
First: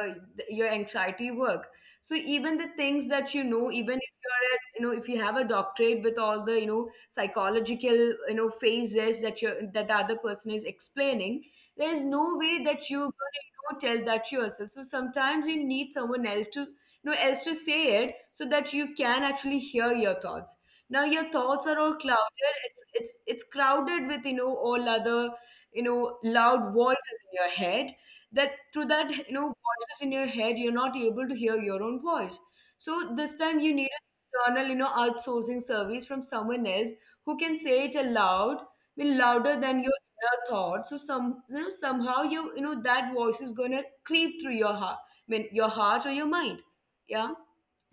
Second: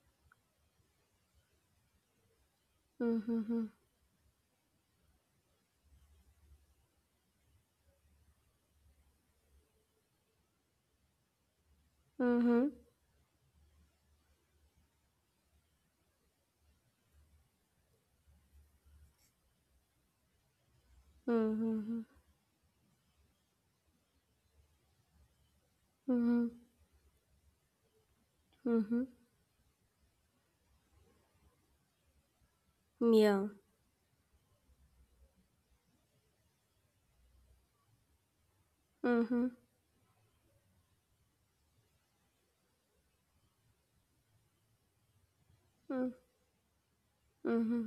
uh, your anxiety work. So even the things that,
Mm-hmm.
even if you're at, you know if you have a doctorate with all the, psychological, phases that you that the other person is explaining, there is
Mm-hmm.
no way that you're going to, tell that yourself. So sometimes you need someone else to, else to say it, so that you can actually hear your thoughts. Now your thoughts
Mm-hmm.
are all clouded. It's crowded with, all other,
Mm-hmm.
loud voices in your head. That, through
Mm-hmm.
that, voices in your head, you're not able to hear your own voice. So this
Yeah.
time you need an external, outsourcing service from someone else who can say it aloud. I mean,
Mm-hmm.
louder than your inner thought. So, some somehow, you know that voice is gonna creep through your heart. I mean, your heart or your mind. Yeah.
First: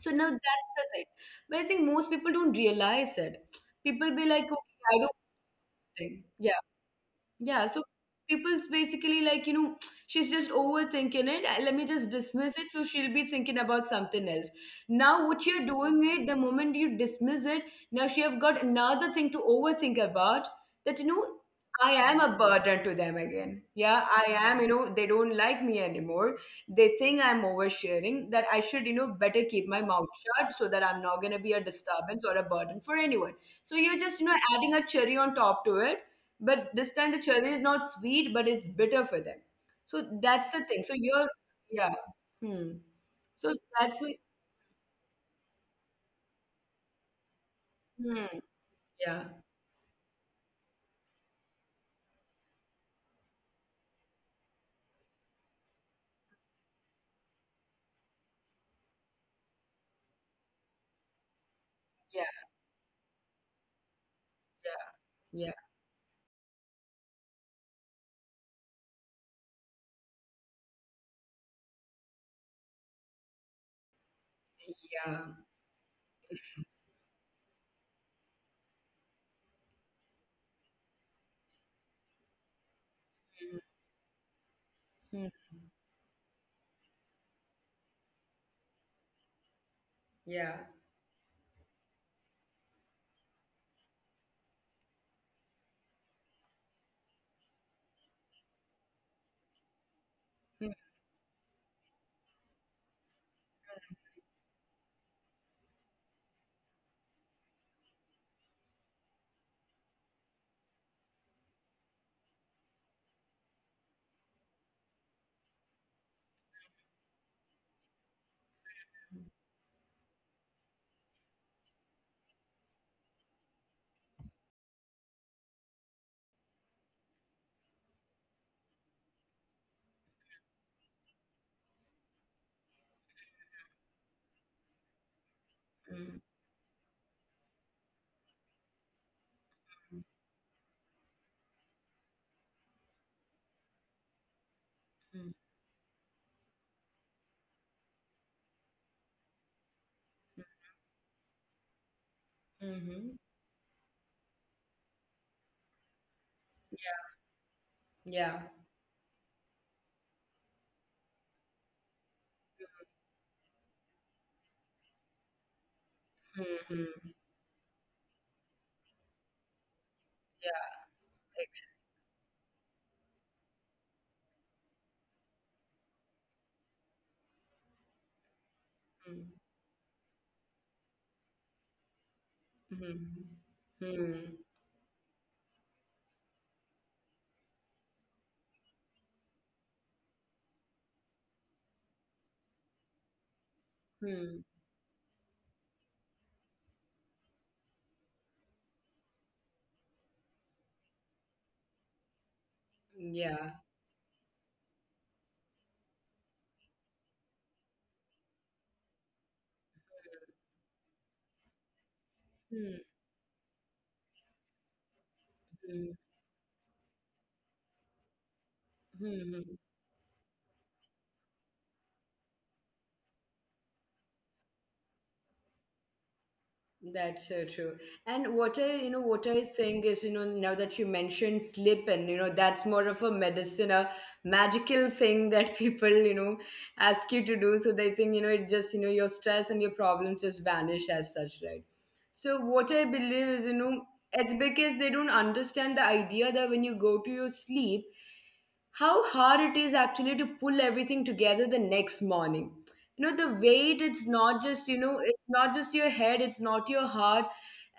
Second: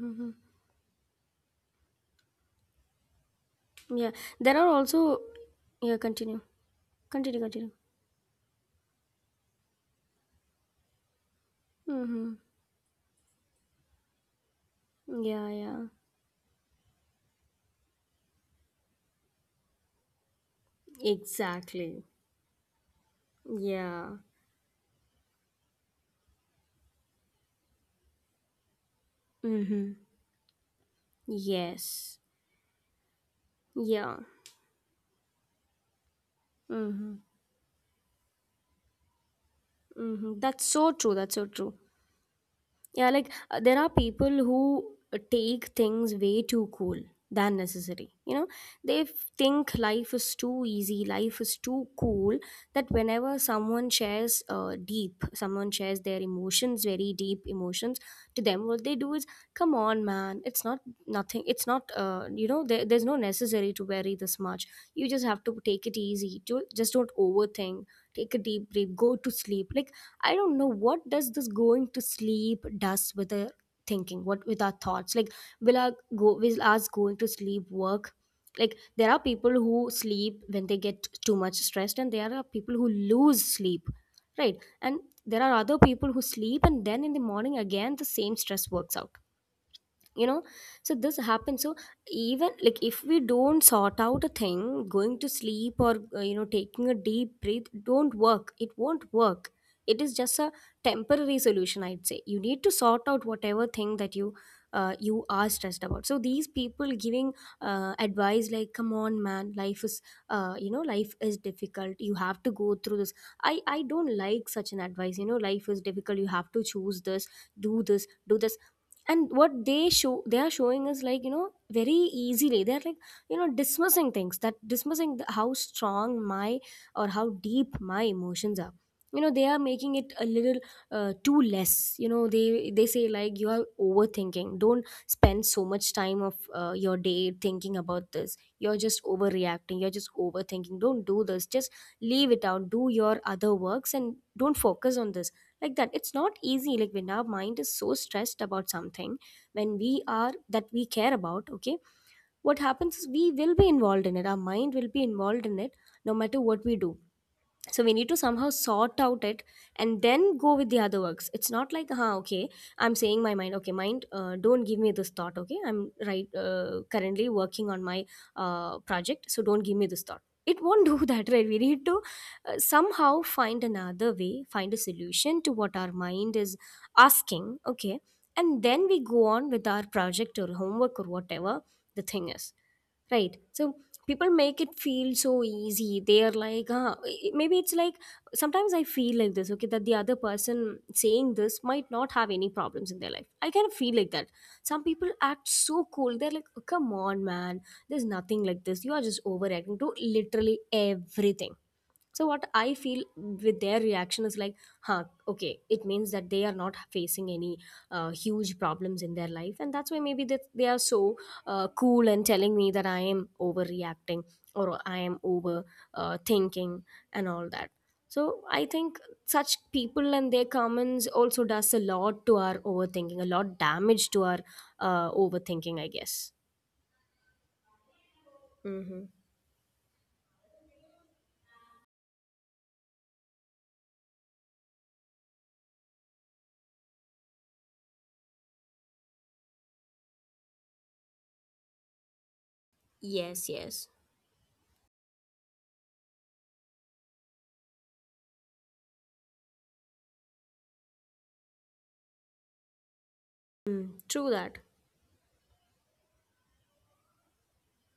So now that's the thing, but I think most people don't realize it.
Yeah.
People be like,
There are
okay, I
also...
don't
Yeah,
think—
continue.
Yeah?
Continue,
Yeah,
continue.
so people's basically like, she's just overthinking it. Let me just
Mm-hmm.
dismiss it, so she'll be thinking about something else. Now, what
Yeah,
you're
yeah.
doing it, the moment you dismiss it, now she have got another thing to overthink about, that, I
Exactly.
am a burden to them again. Yeah,
Yeah.
I am, they don't like me anymore. They think I'm oversharing, that I should, better keep my
Mm-hmm.
mouth shut, so that I'm not going to be a
Yes.
disturbance or a burden for anyone. So you're
Yeah.
just, adding a cherry on top to it, but this time
Mm-hmm.
the cherry is not sweet, but it's bitter for them. So that's
That's
the thing,
so
so
true.
you're—
That's so true.
Yeah. Hmm.
Yeah, like
So
there are
that's it.
people who take things way too cool than necessary.
Hmm.
You know, they f-
Yeah,
think life is too easy, life is too cool. That whenever someone shares someone shares their emotions, very deep emotions to them, what they do is, come on, man, it's not nothing. It's not,
yeah,
you know, there's no necessary to worry this much. You just have
yeah, yeah,
to take it easy. Just don't overthink. Take a deep breath. Go to sleep. Like I don't know what does this going to sleep does with our thinking, what with our thoughts.
yeah.
Like will our go will us going to sleep work? Like there are people who sleep when they get too much stressed, and there are people who lose sleep, right? And
Mm-hmm.
there are other people who sleep and then in the morning again the same stress works out, you know.
Yeah.
So this happens. So even like if we don't sort out a thing, going to sleep or you know, taking a deep breath don't work, it won't work. It is just a temporary solution, I'd say. You need to sort out whatever thing that you you are stressed about. So these people giving advice like, come on man, life is you know, life is difficult, you have to go through this. I don't like such an advice. You know, life is difficult, you have to choose this, do this, do this. And what they show they are showing is like, you know, very easily they're like, you know, dismissing things, that dismissing the, how strong my or how deep my emotions are. You know, they are making it a little too less. You know, they say like you are overthinking, don't spend so much
Mm-hmm.
time of your day thinking about this, you're just overreacting, you're just overthinking, don't do this, just leave it out, do your other works and don't focus on this. Like that, it's not easy. Like when our mind is so stressed about something, when we are that we care about, okay, what
Mm-hmm.
happens is
Mm-hmm.
we will be involved in it, our mind will be involved in it no matter what we do. So we need to
Yeah.
somehow sort out it and then go with the other works. It's not like, huh, okay, I'm saying my mind, okay, mind, don't give me this thought, okay, I'm right,
Hmm, hmm, hmm. Yeah. Hmm.
currently working on my project, so don't give me this thought. It
Yeah.
won't do that, right? We
ex-
need to somehow find another way, find a solution to what our mind is asking, okay, and then we
hmm,
go on with our project or homework or whatever the thing is.
hmm,
Right. So people
hmm,
make it feel so easy. They are like, huh, maybe it's like sometimes I feel like this, okay, that the other person saying this might not have any problems in their life. I kind of feel like that.
hmm.
Some people act so cool. They're like, "Oh, come on, man, there's nothing like this. You are just overreacting to literally everything. So what I feel
Yeah.
with their reaction is like, huh, okay, it means that they are not facing any huge problems in their life, and that's why maybe they are so cool and telling me
Hmm,
that I am overreacting or I am over
hmm,
thinking and all that. So I think
hmm.
such people and their comments also does a lot to our overthinking, a lot damage to our overthinking, I guess.
That's so true. And
Mm-hmm.
what I think is, now that you mentioned sleep and, that's more of a medicine, a magical thing that people, ask you to do. So they think, it just— your stress and your problems just vanish as such, right? So what I believe is,
Yes, yes.
it's because they don't understand the idea that when you go to your sleep, how hard it is actually to pull everything together the next morning. The weight—
Mm, true that.
it's not just your head, it's not your heart.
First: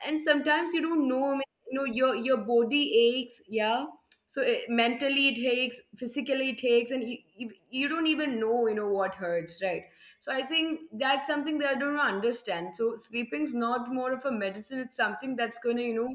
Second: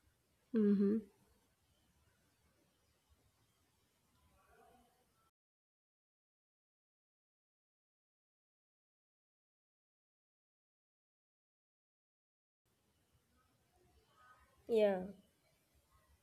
And sometimes you
Mm-hmm.
don't know, I mean, your body aches. Yeah, so it— mentally it aches, physically it aches, and you don't even know, what hurts, right? So I think that's something that I don't understand. So sleeping's not more of a medicine,
Yeah.
it's something that's going to,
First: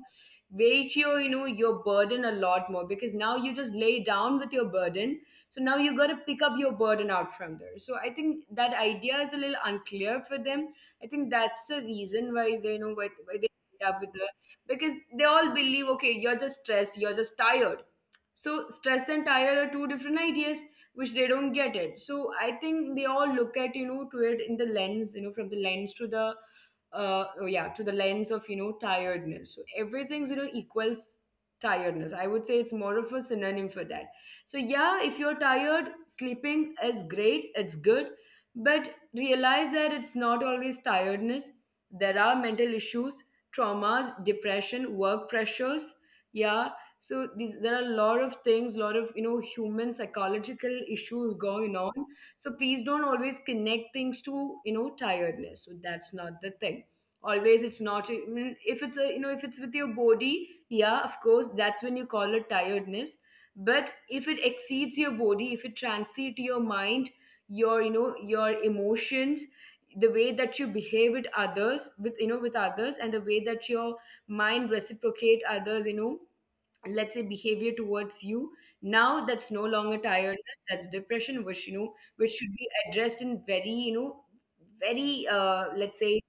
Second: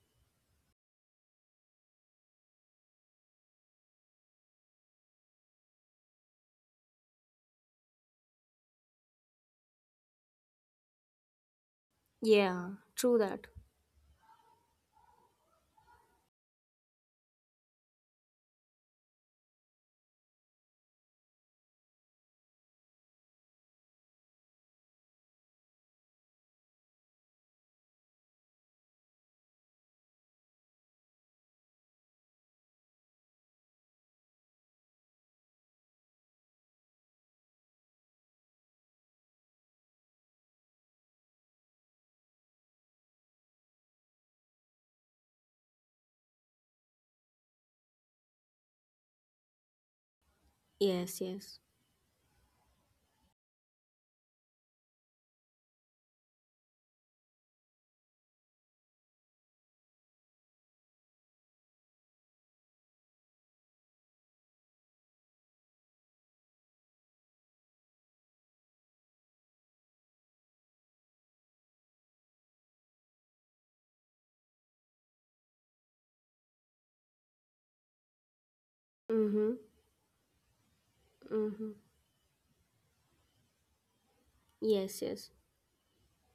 ratio, your burden a lot more, because now you just lay down with your burden. So now you got to pick up your burden out from there. So I think that idea is a little unclear for them. I think that's the reason why
Yeah,
they, why,
true
why
that.
they end up with the— because they all believe, okay, you're just stressed, you're just tired. So stress and tired are two different ideas, which they don't get it. So I think they all look at, to it in the lens, from the lens to the— oh yeah, to the lens of, tiredness. So everything's, equals tiredness. I would say it's more of a synonym for that. So yeah, if you're tired, sleeping is great. It's good, but realize that it's not always tiredness. There are mental issues, traumas, depression, work pressures. Yeah. So these there are a lot of things, lot of, human psychological
Yes,
issues
yes.
going on. So please don't always connect things to, tiredness. So that's not the thing always. It's not, I mean, if it's a— if it's with your body, yeah, of course that's when you call it tiredness. But if it exceeds your body, if it transits to your mind, your— your emotions, the way that you behave with others, with— with others, and the way that your mind reciprocate others, let's say, behavior towards you, now that's no
Mm-hmm.
longer tiredness. That's depression, which,
Mm-hmm.
which should be addressed in very,
Yes,
very
yes.
let's say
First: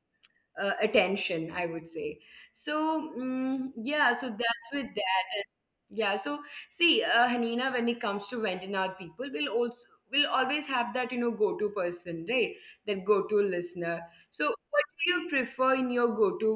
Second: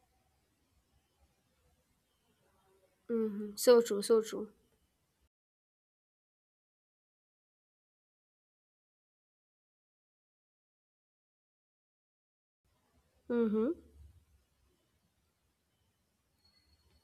attention, I would say. So,
Mm-hmm. So true, so
yeah,
true.
so that's with that. And yeah, so, see, Hanina, when it comes to venting out, people will also— will always have that, go-to person, right? That
Mm-hmm.
go-to listener. So what do you prefer in your go-to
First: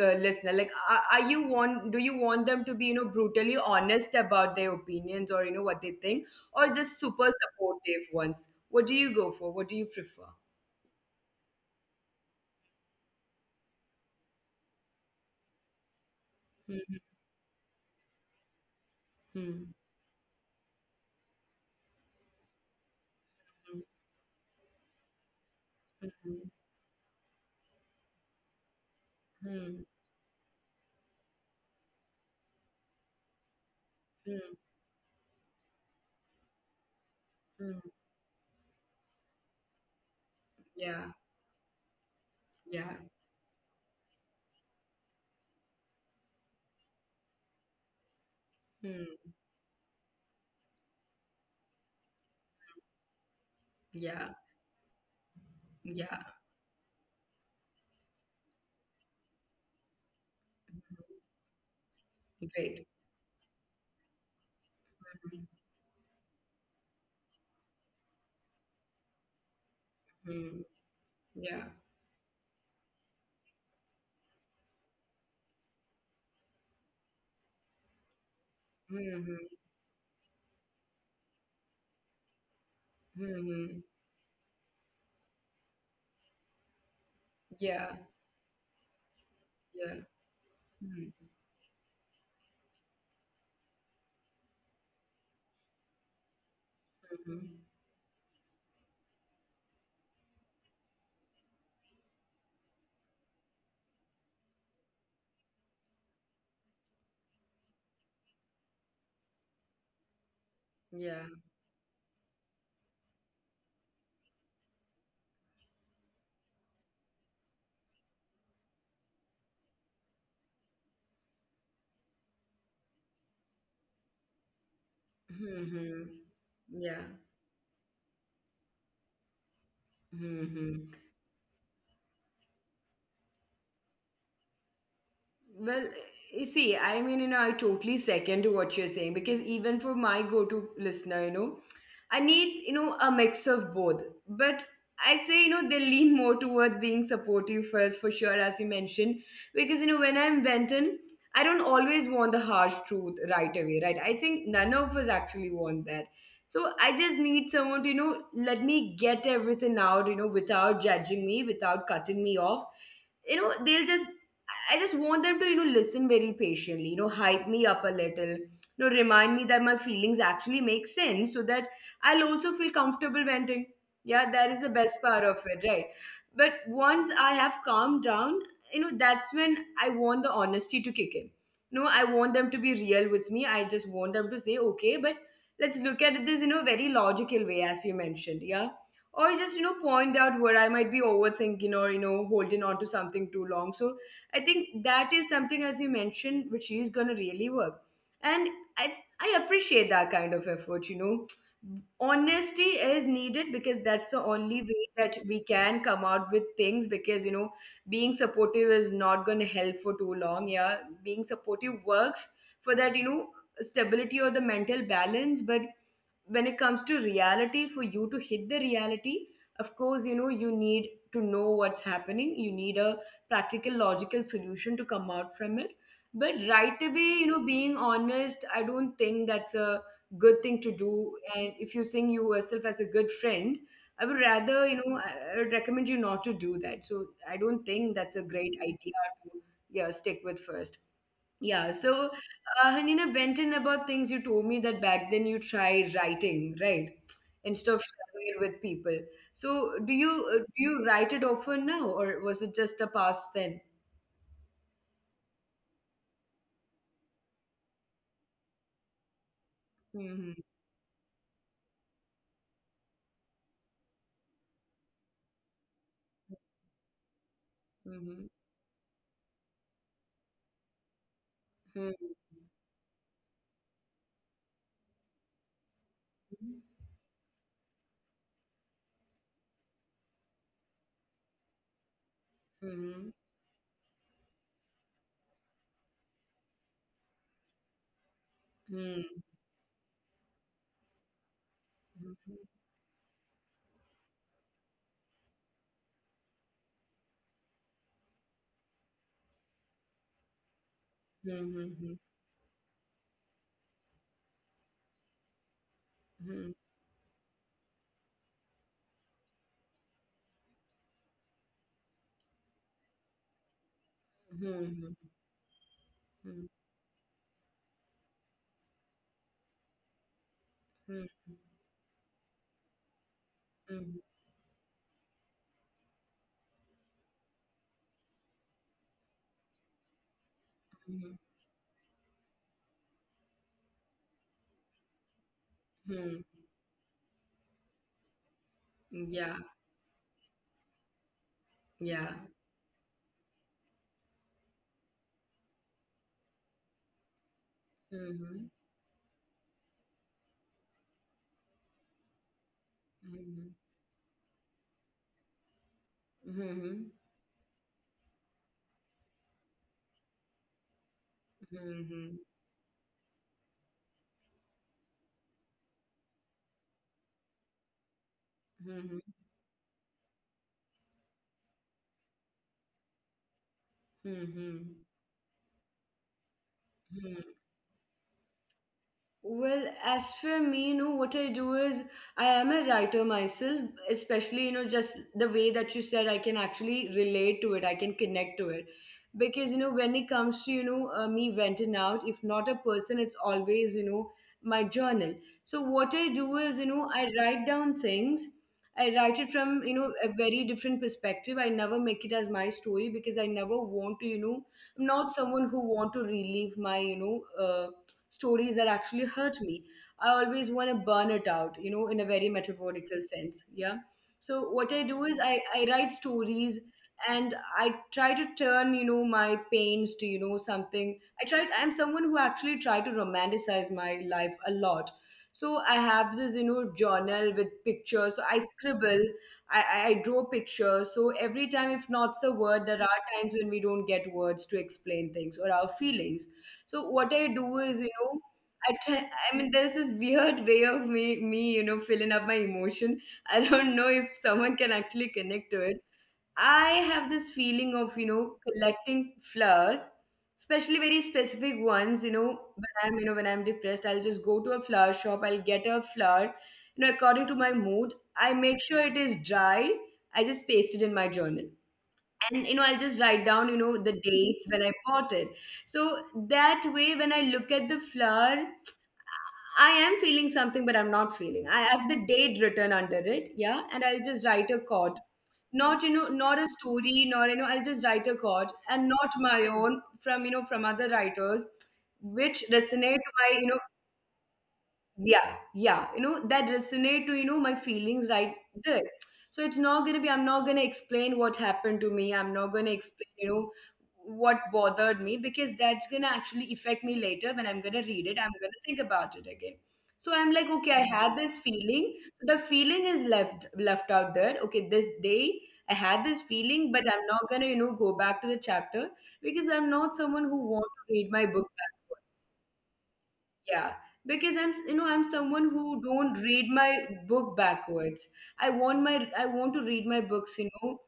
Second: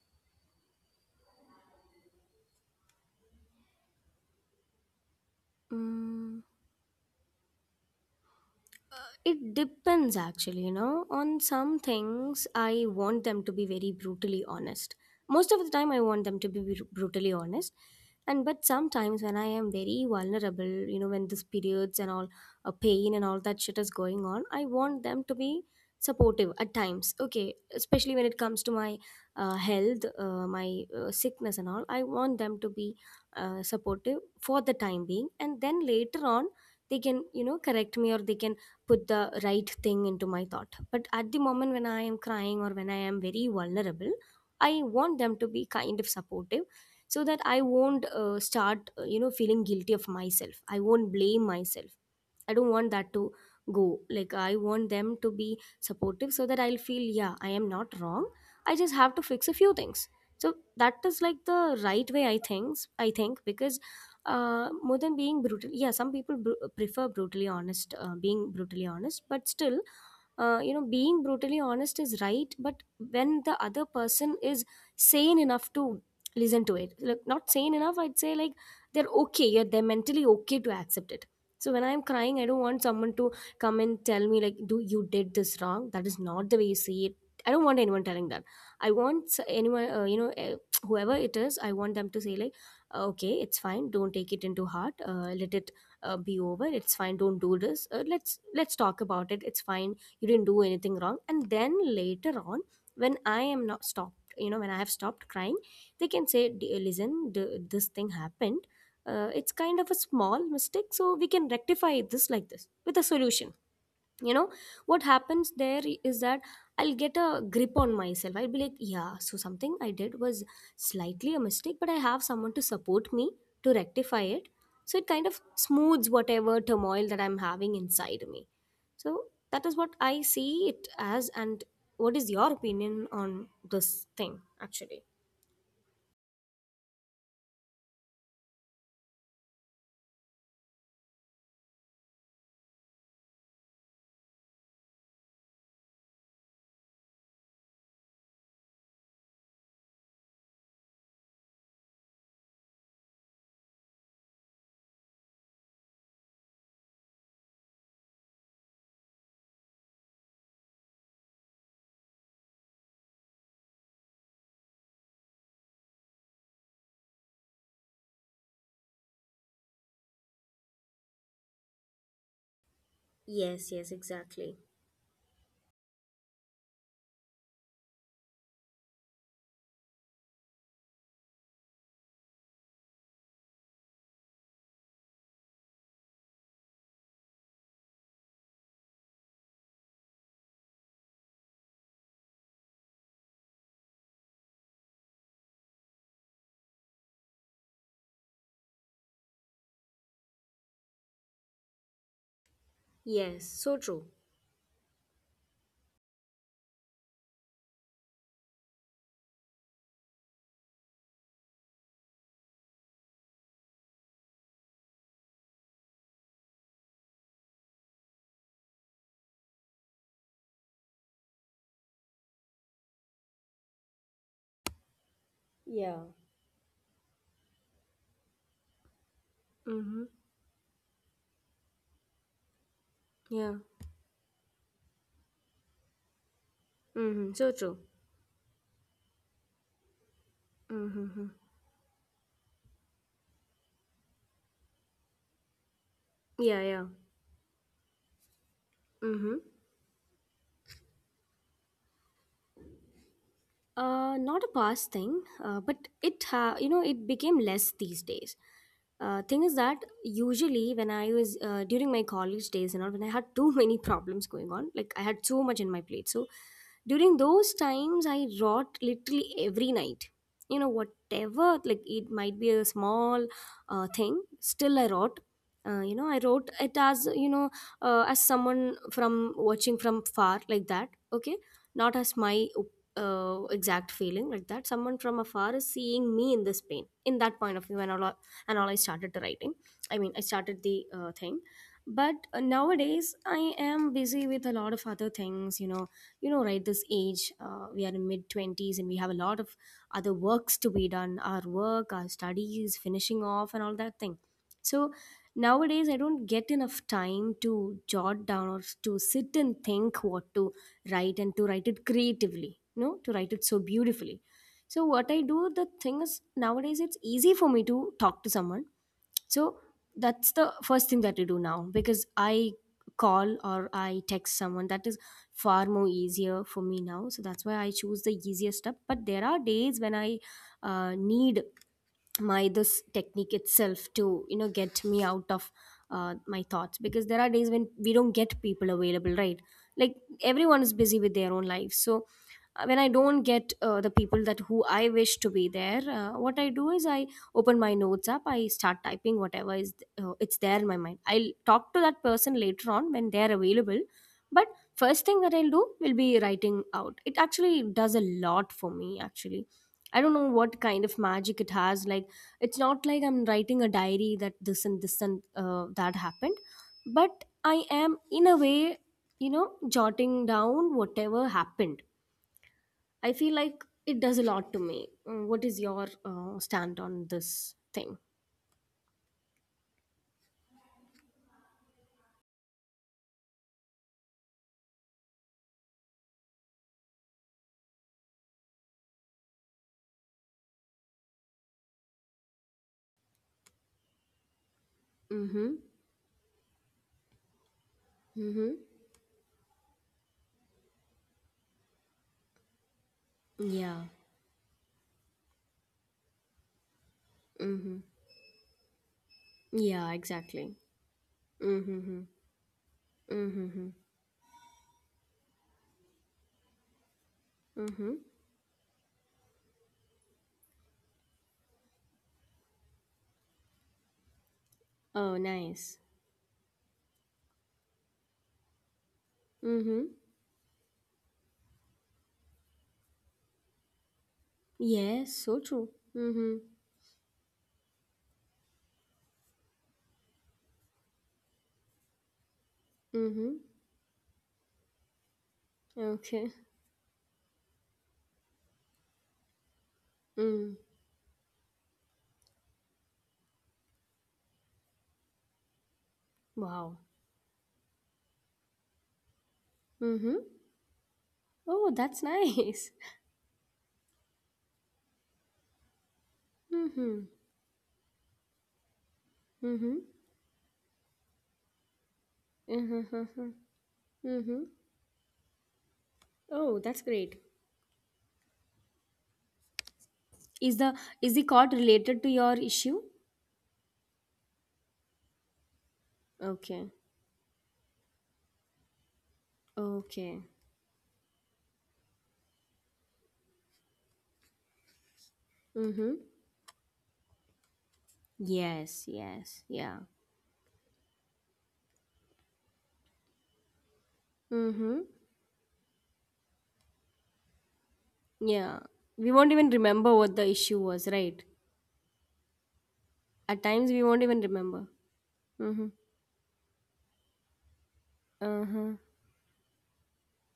listener, like, are you want do you want them to be, brutally honest about their opinions, or, what they think,
Mm.
or just super supportive ones? What do you go for?
It
What do you
depends
prefer?
actually, you know. On some things, I want them to be very brutally honest. Most of the time, I want them to be
Hmm,
brutally honest. And but sometimes when I
hmm,
am very vulnerable, you know, when this periods and all, a pain and all that
hmm,
shit is going on, I want them to be
hmm,
supportive at times. Okay, especially when it comes to my
hmm.
health, my sickness and all, I want them to be supportive
Mm,
for the time being, and then later on they can, you know,
mm,
correct me or they can put the right thing into my thought.
yeah,
But at the moment when I am crying or
yeah,
when I am very vulnerable, I want them to be kind of supportive so that I won't start,
mm,
you know, feeling guilty of myself. I won't blame myself. I don't want that to go.
yeah,
Like, I want them to be
yeah,
supportive so that I'll feel, yeah, I am not wrong. I just have to fix a few things. So that is like the right way I
great.
think. I think because more than
Mm,
being brutal, yeah, some people prefer brutally honest, being brutally honest, but still,
mm,
you know, being
yeah,
brutally honest is right, but when the other person is sane enough to listen to it, like not sane enough, I'd say like they're
mm-hmm,
okay, yeah, they're mentally okay to accept it. So when I'm crying, I don't want someone to
mm-hmm,
come and tell me like, "Do you did this wrong? That is not the way you see it." I
yeah,
don't want anyone telling that. I want
yeah,
anyone, you know,
mm-hmm,
whoever it is, I want them to say like, okay, it's fine, don't take it into heart, let it be over, it's fine, don't do this, let's talk about it, it's fine, you didn't do anything wrong. And then later on, when I am not stopped you know, when I have stopped crying, they can say, "D- listen, this thing happened, it's kind of a small
yeah,
mistake, so we can rectify this like this with a solution, you know." What happens there is that I'll get a grip on myself, I'll be like, yeah, so something I did was slightly a mistake, but I have someone to support me to rectify it. So it kind of
mm-hmm,
smooths
yeah,
whatever turmoil that I'm having inside me. So that is what I
mm-hmm.
see it as. And what is your opinion on this thing actually?
Well, you see, I mean, I totally second to what you're saying, because even for my go-to listener, I need, a mix of both. But I'd say, they lean more towards being supportive first for sure, as you mentioned, because, when I'm venting, I don't always want the harsh truth right away, right? I think none of us actually want that. So I just need someone to, let me get everything out, without judging me, without cutting me off. They'll just I just want them to, listen very patiently, hype me up a little, remind me that my feelings actually make sense, so that I'll also feel comfortable venting.
Yes,
Yeah,
yes,
that is the best
exactly.
part of it, right? But once I have calmed down, that's when I want the honesty to kick in. No, I want them to be real with me. I just want them to say, okay, but let's look at this in a very logical way, as you mentioned. Yeah, or just, point out where I might be overthinking, or, holding on to something too long. So I think that is something, as you mentioned, which is going to really work. And I, I appreciate that kind of effort. Honesty is needed, because
Yes,
that's the
so true.
only way that we can come out with things, because, being supportive is not going to help for too long. Yeah, being supportive works for that, stability or the mental balance. But when it comes to reality, for you to hit the reality, of course, you need to know what's happening. You need a practical, logical solution to come out from it. But
Yeah.
right away, being honest, I don't think that's a good thing to
Mm-hmm.
do. And if you think you yourself as a good friend, I would
Yeah.
rather, I would recommend you not to do that. So I don't think
Mm-hmm.
that's
So
a
true.
great idea to— Yeah, stick with first. Yeah,
Mm-hmm.
so, Hanina went in about things you told me that back then you tried writing, right?
Yeah, yeah.
Instead of sharing it with people. So
Mm-hmm.
do you write it often now, or was it just a past then?
Not a past thing, but you know, it became less these days. Thing is
Mm-hmm,
that usually when I was during my college days and all, when I had too many problems going on, like I had so much in my plate. So during
mm-hmm,
those times, I wrought literally every night. You know, whatever,
mm-hmm,
like it might be a small thing, still I wrought. You know, I wrote it as, you know, as someone from watching from far like that. Okay, not as
mm-hmm,
my exact feeling, like that someone from afar is seeing me in this pain in that point of view and all, I started writing, I mean, I started the thing. But nowadays I am busy with a lot of other things, you know. You know, right this age, we are in mid 20s and we have a lot of other works to be
mm-hmm,
done, our work, our studies finishing off and all that thing. So nowadays I don't get enough time to jot down or to sit and think what to right and to write it creatively, no, to write it so
mm-hmm,
beautifully. So what I do, the thing is, nowadays it's easy for me to talk to someone. So that's
hmm,
the first thing that I do now, because I call or I text someone, that is far more easier for me now. So that's why I choose the easiest step. But there are days when I need my this technique itself to, you know, get me out
hmm.
of my thoughts, because there are days when we don't get
Yeah,
people available, right? Like everyone is busy with their
yeah.
own life. So when I don't get the people that who I wish to be there, what I do is I open
Mm-hmm,
my notes up, I start typing whatever is it's there in my mind. I'll talk to that person later
hmm,
on when they're available. But first thing that I'll
hmm,
do
hmm, hmm. Mhm,
will be
mhm. Yeah,
writing out. It actually does a lot for me actually. I don't know what
yeah.
kind
Mhm,
of
mhm, mhm,
magic
mhm,
it has. Like it's not like I'm writing a diary that this and this and that happened, but I am,
mhm,
in a way, you know jotting down whatever happened. I feel like it
mhm.
does a lot to me. What is your
Hmm.
stand on this thing?
Well, as for me, what I do is, I am a writer myself, especially, just the way that you said, I can actually relate to it, I can connect to it. Because, you know, when it comes to, you know, me venting out, if not a person, it's always, you know, my journal. So what I
Mm-hmm.
do is, you know, I write down things. I write
Mm-hmm.
it from, you know, a very different perspective. I never make it as my story because I never want to, you know,
Yeah.
I'm not someone who want to relive my, you know,
Mm-hmm.
stories that actually hurt me. I always
Yeah,
want to burn
exactly.
it out, you know, in a very
Mm-hmm.
metaphorical sense. Yeah.
Mm-hmm.
So what I do is I write stories and I try to
Mm-hmm.
turn, you know, my pains to, you know, something. I'm someone who actually try to romanticize my life a lot. So
Oh,
I have this,
nice.
you know, journal with pictures. So I scribble, I draw
Mm-hmm.
pictures. So every time, if not's a word, there are times when we don't get words to explain things or our
Yes, so
feelings.
true.
So
Mm-hmm.
what I do is, you know, I mean, there's this weird way of you know, filling up my emotion. I don't know
Mm-hmm.
if someone can actually connect to it. I
Okay.
have this feeling of, you know, collecting flowers, especially very
Mm.
specific ones. You know, when I'm, you know, when I'm depressed, I'll just go to a flower shop. I'll get a flower, you know, according to
Wow.
my mood. I make sure it is dry. I just
Mm-hmm.
paste it in my journal,
Oh,
and
that's
you know, I'll just
nice.
write down, you know, the dates when I bought it. So that way, when I
Mhm.
look at the flower, I am
Mhm.
feeling something, but I'm not feeling. I have the date written under it. Yeah.
Mhm.
And I'll just write a
Mhm.
chord, not, you know, not a
Oh,
story,
that's
nor, you
great.
know, I'll just write a chord, and not my own, from, you know, from
Is
other
the is the
writers
chord related to your
which
issue?
resonate to my, you know, yeah, yeah, you know, that
Okay.
resonate to, you know, my feelings, right? There. So it's not gonna be,
Okay.
I'm not gonna explain what happened to me, I'm not gonna explain, you know, what bothered me, because that's gonna
Mhm.
actually affect me later when I'm gonna read it, I'm gonna think about
Yes,
it again.
yes.
So
Yeah.
I'm like, okay, I had this feeling. So the feeling is left out there. Okay, this
Mhm.
day I had this feeling, but I'm not gonna, you know, go back to the chapter,
Yeah.
because
We
I'm
won't
not
even
someone who
remember what
wants
the
to read
issue
my
was,
book.
right?
Yeah,
At times we
because I'm,
won't even
you know, I'm
remember.
someone who don't
Mhm.
read my book backwards. I
Uh-huh.
want to read my books, you know,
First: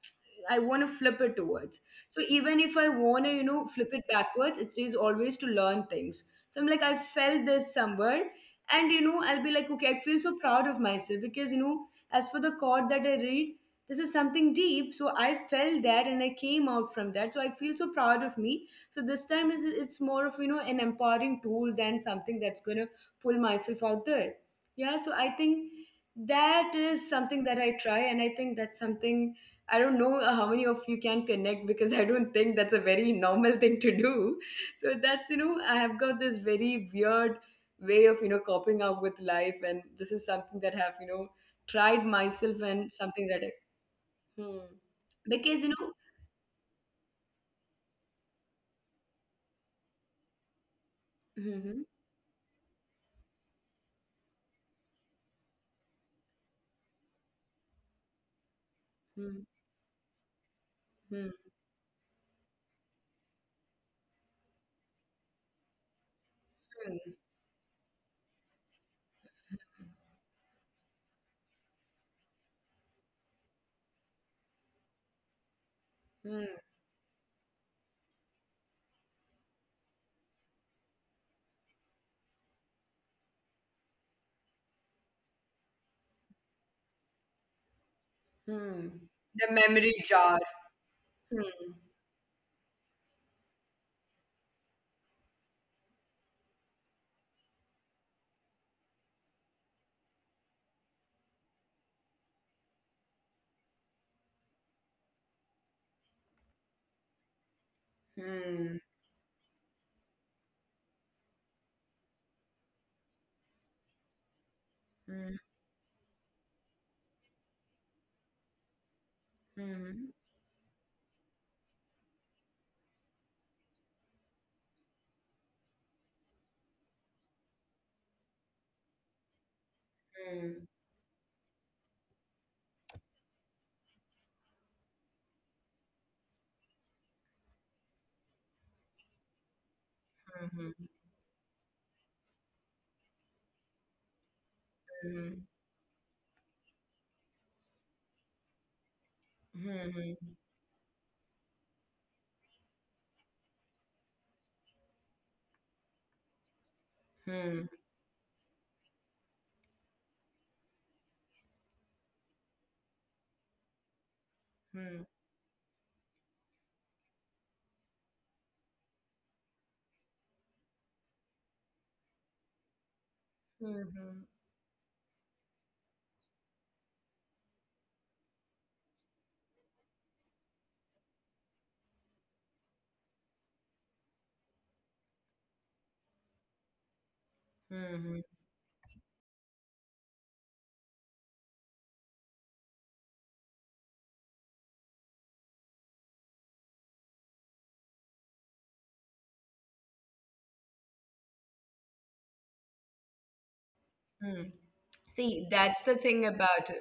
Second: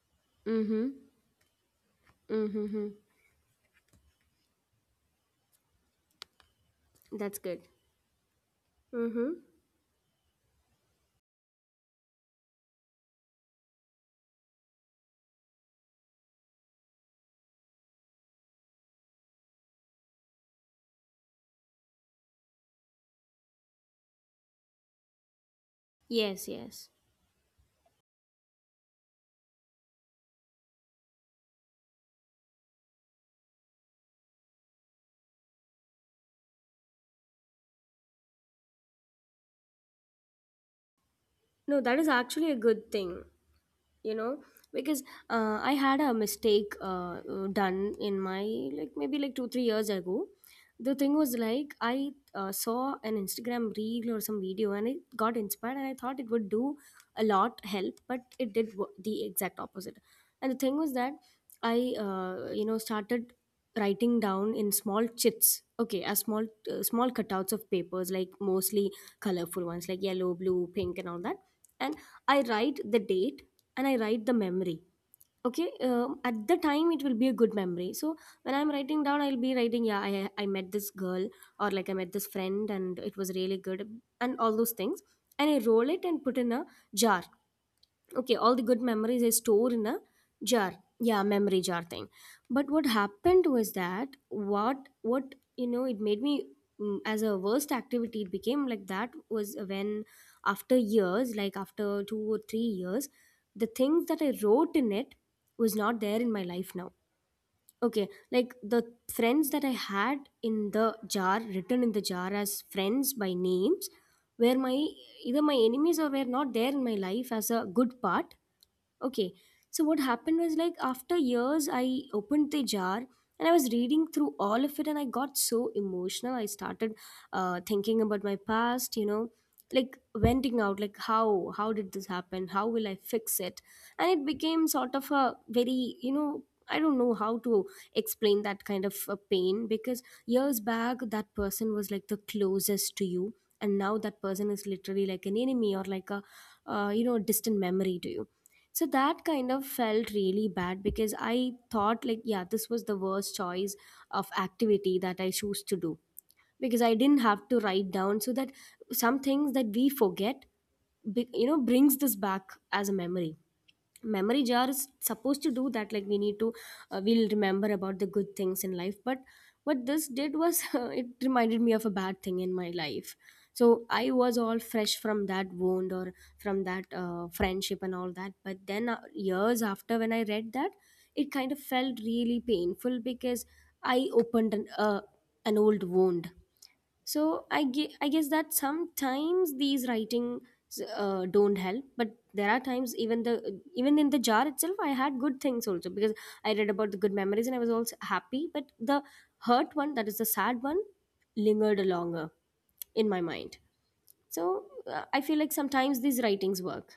I want to
Mhm.
flip it towards. So
Mhm.
even if I
Mhm.
want to, you know, flip it backwards, it is always to learn things. So I'm like, I
That's
felt
good.
this somewhere, and you know, I'll
Mhm.
be like, okay, I feel so proud of myself, because you know, as for the chord that I read, this is something deep. So I felt that, and I came out from that. So I feel so proud of me. So this time, is it's more of, you know, an empowering tool than something that's going to pull myself out there. Yeah, so I think
Yes,
that
yes.
is something that I try, and I think that's something, I don't know how many of you can connect, because I don't think that's a very normal thing to do. So that's, you know, I have got this very weird way of, you know, coping up with life, and this is something that I have, you know,
No, that
tried
is actually a
myself,
good
and
thing.
something that I,
you know
hmm.
because
Because you
I
know,
had a mistake done in my, like, maybe like 2 3 years ago. The thing was, like,
hmm,
I saw an Instagram reel or some video, and I got inspired, and I thought it would do a lot help, but it did the
hmm,
exact opposite. And the thing was
hmm,
that I started writing down in small chits, okay, as small, small
hmm,
cutouts of papers, like, mostly colorful ones like yellow, blue, pink and all that. And I write the date, and I write the memory. Okay,
hmm.
at the time it will be a good memory. So when I'm writing down, I'll be writing, yeah, I met this girl, or like, I met this friend and it was really good and all those things. And I roll it and put in a jar. Okay, all the good
Hmm.
memories I
The
store in a
memory jar.
jar. Yeah, memory
Hmm.
jar thing. But what happened was that, what what it made me, as a worst activity, it became, like, that was when after years, like, after 2 or 3 years, the things that I wrote in it was not there in my life now. Okay, like, the
Hmm.
friends that I had in the jar, written in the jar as friends by names, were my, either
Hmm.
my enemies or were not there in my life as a good part. Okay. So what
Hmm.
happened was, like, after years I opened the jar, and I was reading through all of it, and I got so emotional. I started thinking about my past, you know, like venting
Hmm.
out, like how did this happen? How will I fix it? And it became sort of a very, I don't know how to explain that kind of a pain, because years
Hmm.
back that person was like the closest to you, and now that person is literally like an
Hmm.
enemy or like a distant memory to you. So that kind of felt
Hmm.
really bad because I thought, like, yeah, this was the worst choice of activity that I choose to do. Because I didn't have to
Hmm.
write down, so that some things that we forget, brings this back as a memory. Memory jar is
Hmm.
supposed to do that, like, we need to— we'll remember about the good things in life, but what this did was it reminded me of a bad thing in my life. So I
Hmm.
was all fresh from that wound, or from that friendship and all that, but then years after when I read that, it kind of felt really painful, because I opened an old wound. So I guess
Hmm.
that sometimes these writings don't help, but there are times, even in the jar itself, I had good things also, because I read about the good memories and I was also happy. But the hurt one, that is the sad one, lingered longer in my mind.
Hmm.
So I feel like
See, that's
sometimes
the
these
thing
writings
about.
work.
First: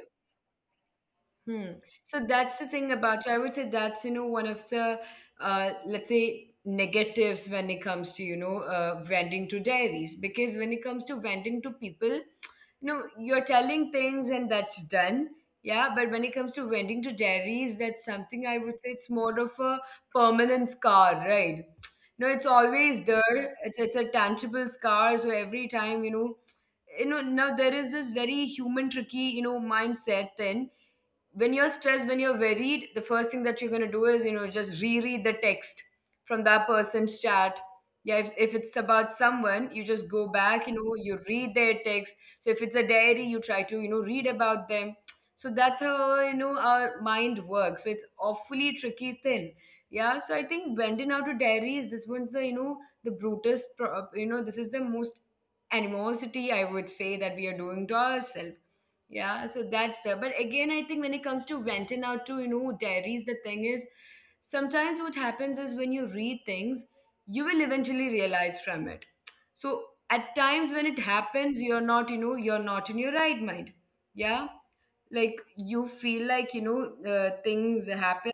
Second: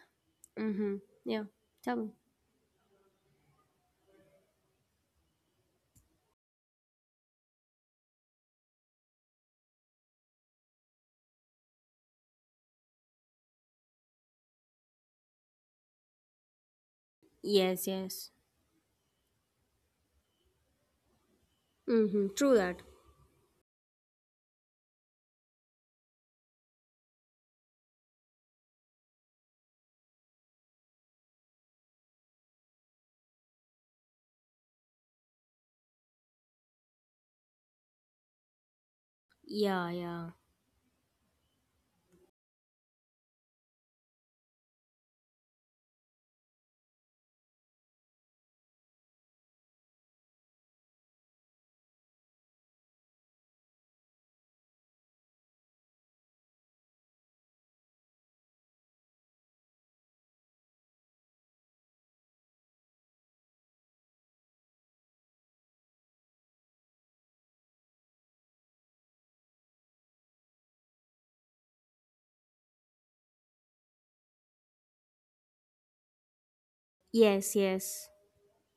Mm-hmm. Yeah.
Hmm.
Tell me.
So that's the thing about you. I would say that's, you know, one of the, let's say, negatives when it comes to, you know, vending to dairies, because when it comes to vending to people, you know, you're telling things and that's done. Yeah, but when it comes to vending to
Yes.
dairies,
Yes.
that's something I would say it's more of a permanent scar, right?
Mm-hmm. True
No,
that.
it's always there. It's a tangible scar. So every time, you know, you know, now there is this very human tricky, you know, mindset. Then when you're stressed, when you're worried, the first thing that you're going to do is, you know, just reread the text from that person's chat. Yeah, if it's about
Yeah.
someone, you
Yeah.
just go back, you know, you read their text. So if it's a diary, you try to, you know, read about them. So that's how, you know, our mind works. So it's awfully tricky thing. Yeah. So I think vending out to diaries, this one's the, you know, the brutest, you know, this is the most animosity, I would say, that we are doing to ourselves. Yeah, so that's there. But again, I think when it comes to renting out to, you know, dairies, the thing is, sometimes what happens is when you read things, you will eventually realize from it. So at times when it happens, you're not, you know, you're not in your right mind. Yeah, like you feel like, you know,
Yes. Yes.
things happen,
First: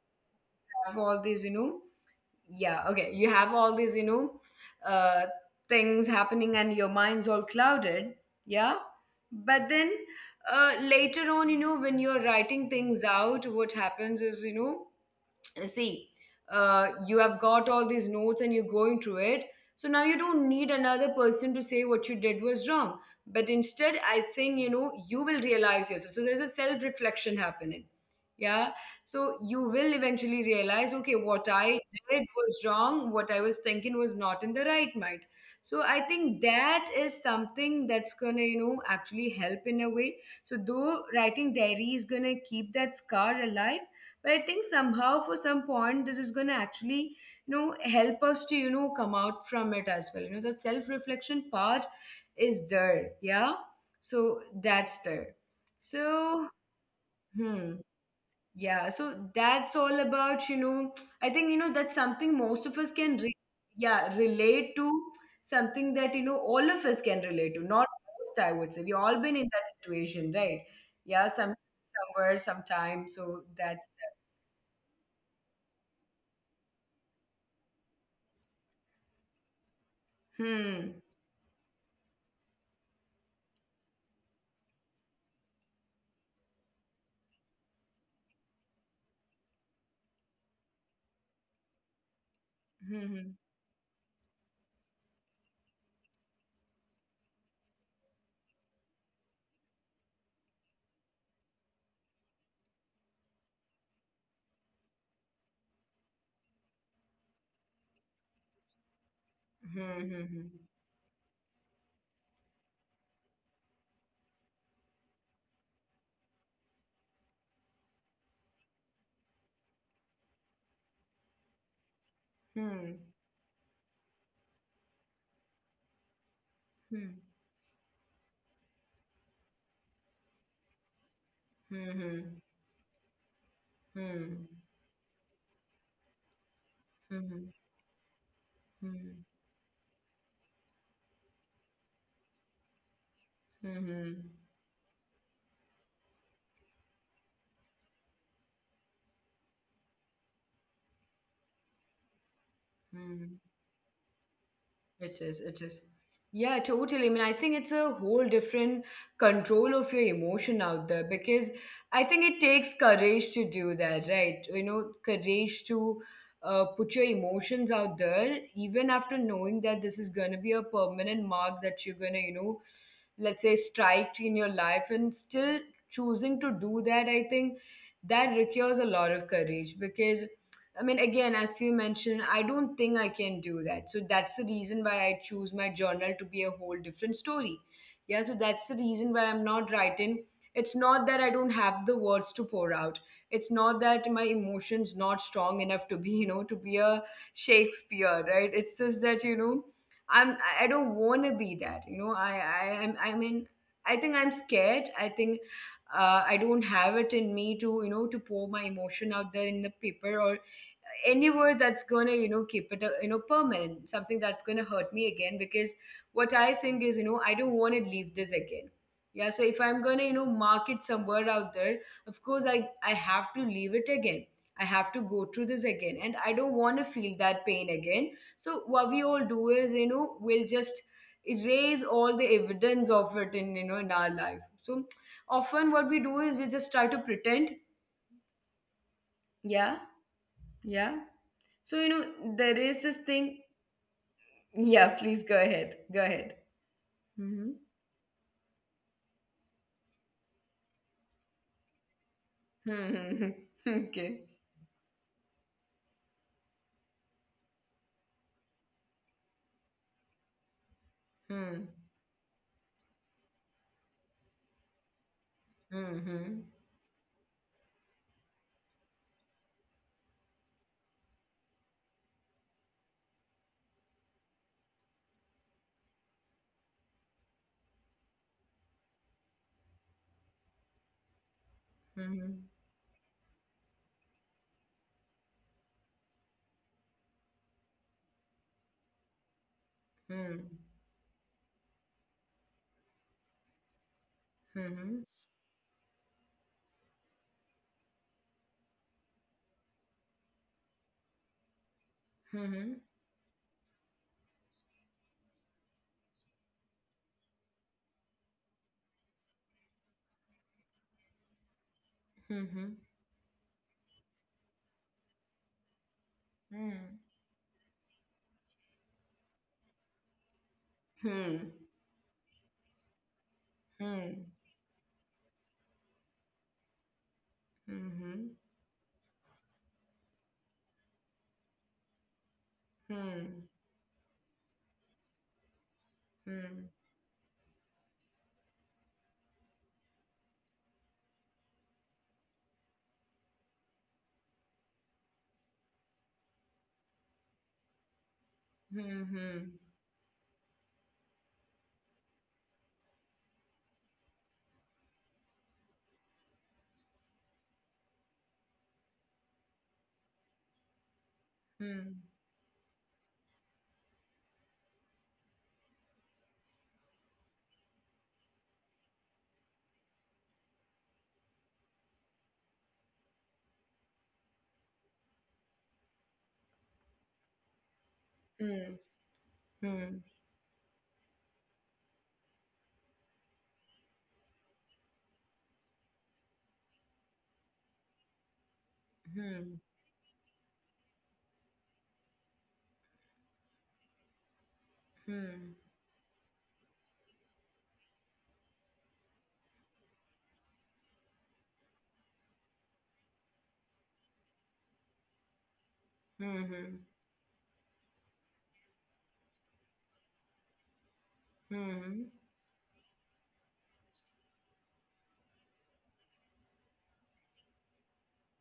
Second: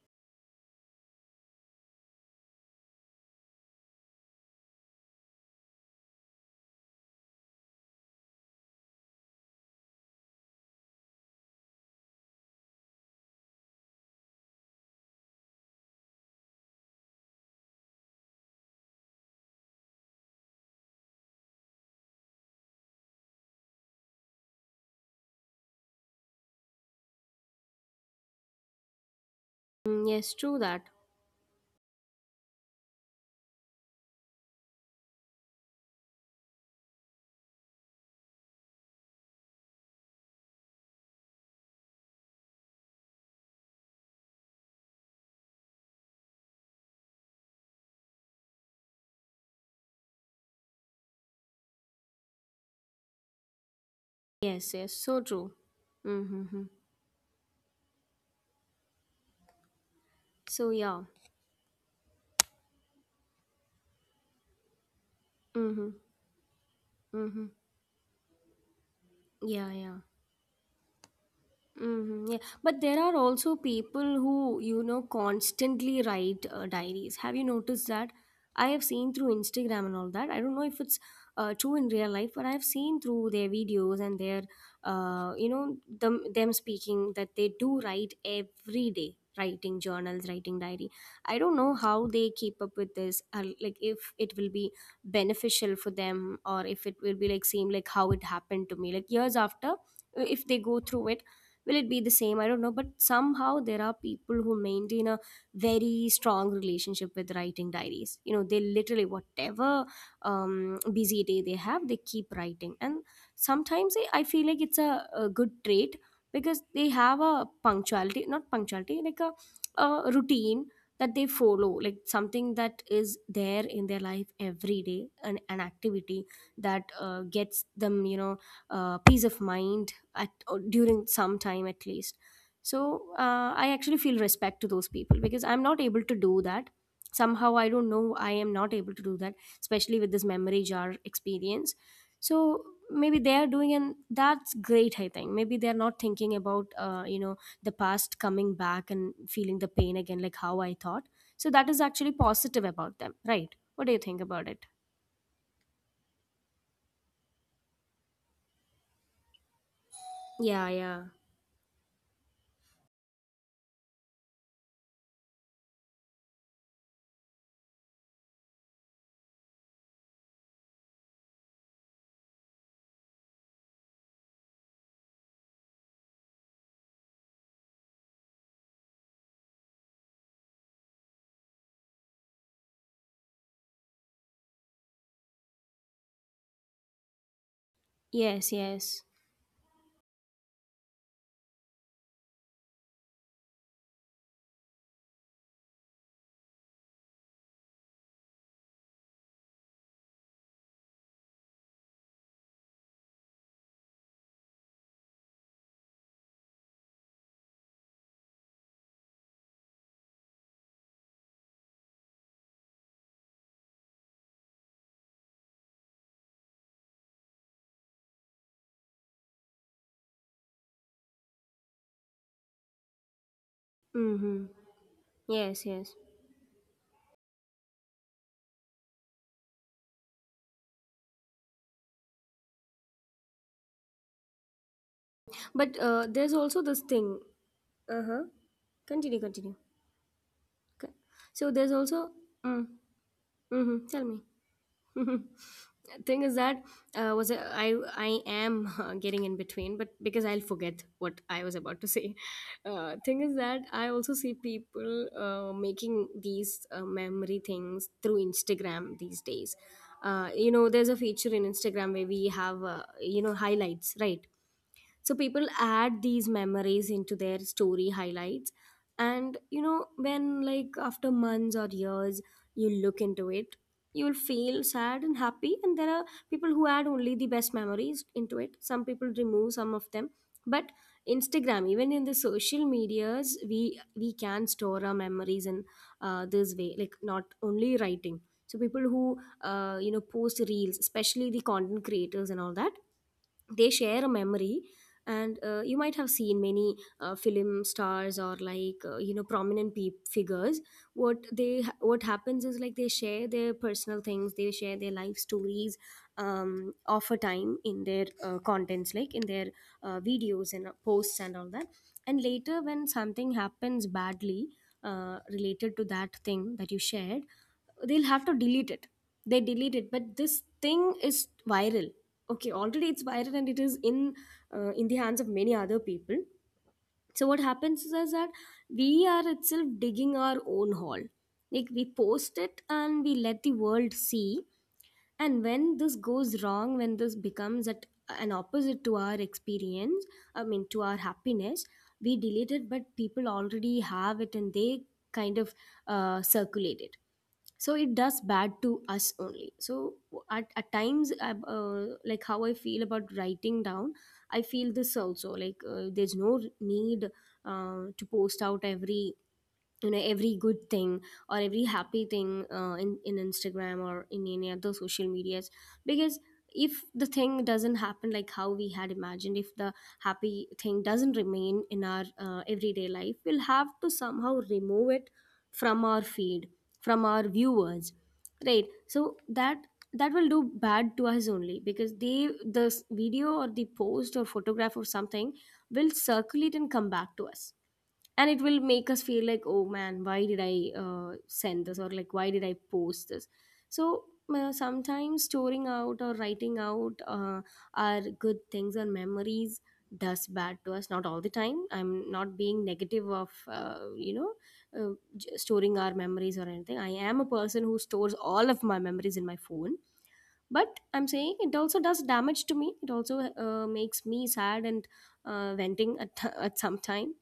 have all these, you know, yeah, okay, you have all these, you know, uh, things happening, and your mind's all clouded. Yeah, but then later on, you know, when you're writing things out, what happens is, you know, see, you have got all these notes and you're going through it. So now you don't need another person to say what you did was wrong, but instead, I think, you know, you will realize yourself. So there's a self reflection happening. Yeah, so you will eventually
Mm,
realize,
yes.
okay,
True
what
that.
I did was wrong, what I was thinking was not in the right mind. So I think that is something that's gonna, you know, actually help in a way. So though writing diary is gonna keep that scar alive, but I think somehow for some point this is going to actually, you know, help us to, you know, come out from it as well. You know, that self reflection part is there. Yeah,
Yes.
so
Yes. So
that's
true.
there.
Mm-hmm.
So hmm, yeah, so that's all
So
about, you
yeah.
know, I think, you know, that's something most of us can yeah, relate to,
Mhm.
something that, you know, all of us can
Mhm.
relate to, not most, I would say we all been in
Yeah,
that
yeah.
situation, right? Yeah, some,
Hmm, yeah,
somewhere,
but there are
sometime, so
also
that's
people who, constantly write diaries. Have you noticed that? I have seen through Instagram and all that. I don't know if it's
hmm.
true in real life, but I have seen through their videos and their, them speaking that they do write every day, writing journals, writing diary. I don't know how they keep up with
Mhm.
this. Like, if it will be beneficial for them, or if it will be like same, like how it happened to me, like years after. If they go through it, will it be the same? I don't know, but somehow there are people who maintain a very strong relationship with writing diaries, they literally,
Mhm,
whatever
mhm,
busy day they have, they keep writing. And sometimes, I feel like it's a good trait, because they have a punctuality, not punctuality, like a routine that they follow, like
mhm.
something that is there in their life every day, an activity
Mhm,
that gets them, peace of mind, at or during some time,
mhm,
at least. So
mhm,
I actually feel respect to those people, because I'm not able to do
mhm,
that. Somehow I don't know, I
mhm,
am not able to do that, especially with this memory jar experience. So maybe they
mhm,
are doing and that's great. I think maybe they're not thinking about the past coming back and feeling the pain again, like how I thought. So that is
mhm,
actually
mhm.
positive about them, right? What do you
It
think
is,
about
it
it?
is. Yeah, totally. I mean, I think it's a whole different control of your emotion out there, because
Yeah,
I
yeah.
think it takes courage to do that, right? You know, courage to put your emotions out there, even after knowing that this is going to be a permanent mark that you're going to, you know, let's say, strike in your life, and still choosing to do that. I think that requires a lot of courage, because I mean, again, as you mentioned, I don't think I can do that. So that's the reason why I choose my journal to be a whole different story. Yeah, so that's the reason why I'm
Yes,
not
yes.
writing. It's not that I don't have the words to pour out. It's not that my emotions not strong enough to be, you know, to be a Shakespeare, right? It's just that, you know, I don't wanna be that. You know, I mean, I think I'm scared. I think I don't have it in me to, you know, to pour my emotion out there in the paper, or anywhere that's gonna, you know, keep it, you know, permanent, something that's gonna hurt me again, because what I think is, you know, I don't want to leave this again. Yeah, so if I'm gonna, you know, mark it somewhere out there, of course I have to leave it again, I have to
Mm-hmm.
go through this again, and I
Yes,
don't
yes.
want to feel that pain again. So what we all do is, you know, we'll just erase all the evidence of it in, you know, in our life. So often what we do is we
But
just try to
there's also
pretend.
this thing. Uh huh.
Yeah,
Continue, continue.
yeah,
Okay.
so, you
So
know,
there's
there is
also.
this thing.
Mm, mm-hmm, tell
Yeah, please go ahead.
me.
Go ahead.
Thing is that
Mm-hmm.
I am getting in between, but because I'll forget what I was about to say.
Mm-hmm.
Thing is
Okay.
that I also see people making these memory things through Instagram these days.
Mm-hmm.
There's a feature in Instagram where we have highlights, right? So people
Mm-hmm.
add these memories into their story highlights, and, when, like, after months or years you look into it, you'll feel sad and happy. And there are people who add only the best memories into it, some people remove some of them. But
Mm-hmm.
Instagram, even in the social medias, we can store our memories in this way, like, not only writing. So people who post reels, especially the content creators and all that, they share a
Mm-hmm.
memory. And you might have seen many film stars, or like prominent peop figures,
Hmm.
what happens is, like, they share their personal things, they share their life stories, of a time in their contents, like in their videos and posts and all that.
Hmm.
And later when something happens badly related to that thing that you shared, they'll have to delete it. They delete it, but this thing is viral. Okay, already it's viral and it is in the hands of many other people.
Hmm. Hmm.
So
Hmm.
what happens is, that we are itself digging our own hole. Like, we post it and we let the world see, and when this goes wrong, when this becomes at an opposite to our experience, I mean, to our happiness, we delete it, but people already have it and they kind of circulate it. So
Hmm.
it
Hmm.
does
Hmm.
bad to us only. So at times like how I feel about writing down, I feel this also, like, there's no need, to post out every, every good
Hmm.
thing or every happy thing, in Instagram or in any other social medias, because if the thing doesn't happen like how we had imagined, if the happy thing doesn't remain in our everyday life, we'll have to somehow remove it from our feed, from our
Hmm.
viewers, right?
Hmm.
So that that will do bad to us only because they, video or the post or photograph or something will circulate and come back to us.
Hmm. Hmm.
And it
Hmm.
will make us feel like, oh man, why did I send this, or like, why did I post this. So
Hmm.
sometimes storing out or writing out our good things or memories does bad to us, not all the time, I'm not being negative of
Hmm.
storing our memories or anything. I am a person who stores all of my memories in my phone,
Hmm. Hmm.
but
Hmm.
I'm saying it also does damage to me, it also makes me sad and venting at some time.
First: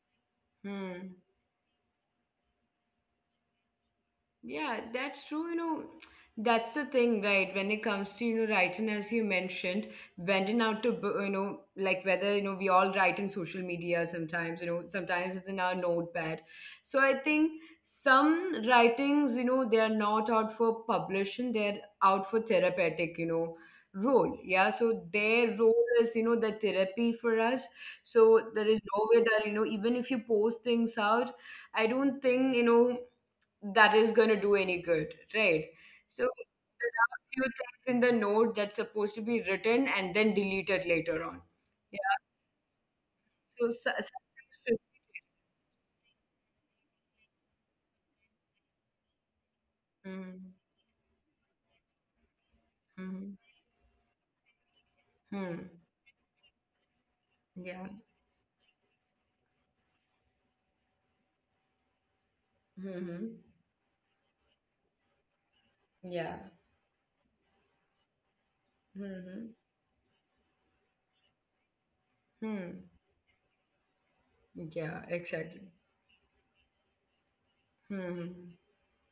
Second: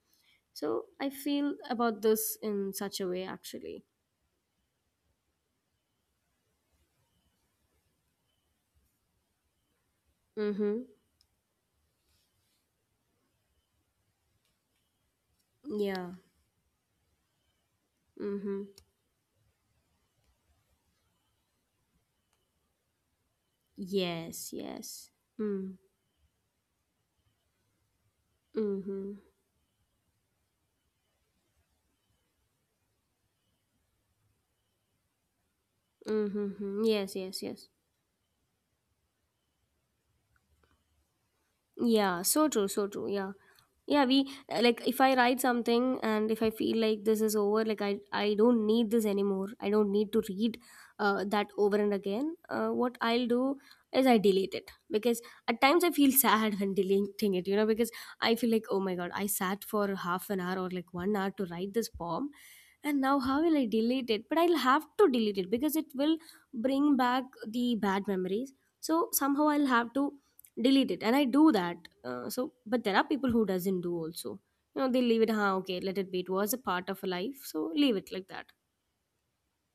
So I
Hmm.
feel about this in such a way actually.
Yeah, that's true. You know, that's the thing, right? When it comes to, you know, writing, as you mentioned, venting out
Mm-hmm.
to, you know, like whether, you know, we all write in social media sometimes, you know, sometimes it's in our
Yeah.
notepad. So I think
Mm-hmm.
some writings, they are not out for publishing, they're out for therapeutic, role.
Yes,
Yeah. So
yes.
their
Mm.
role is, the therapy for us. So there is no
Mm-hmm.
way that, even if you post things out, I don't think, that is going to do any good, right? So
Mm-hmm. Mm-hmm.
there
Yes,
are a
yes,
few
yes.
things in the note that's supposed to be written and then deleted later on. Yeah.
Yeah, so true, so true. Yeah.
So, so,
Yeah, we— like,
so
if I write something and if I feel like this is over, like I don't need this anymore, I don't need to read
mm,
that over and again, what I'll do
mhm,
is I delete it, because
Hmm.
at times I feel sad when deleting it, because
Yeah.
I feel like, oh my god, I sat for half an hour or like 1 hour to write this poem, and now how will I
hmm
delete it? But I'll have to delete it because it will
Yeah.
bring back the bad memories. So somehow I'll have
hmm
to delete it, and I do that. So but there are people
Hmm.
who doesn't do also, you know, they leave it. Huh,
Yeah.
okay, let it
Exactly.
be, it was a part of life, so leave it like that.
Hmm.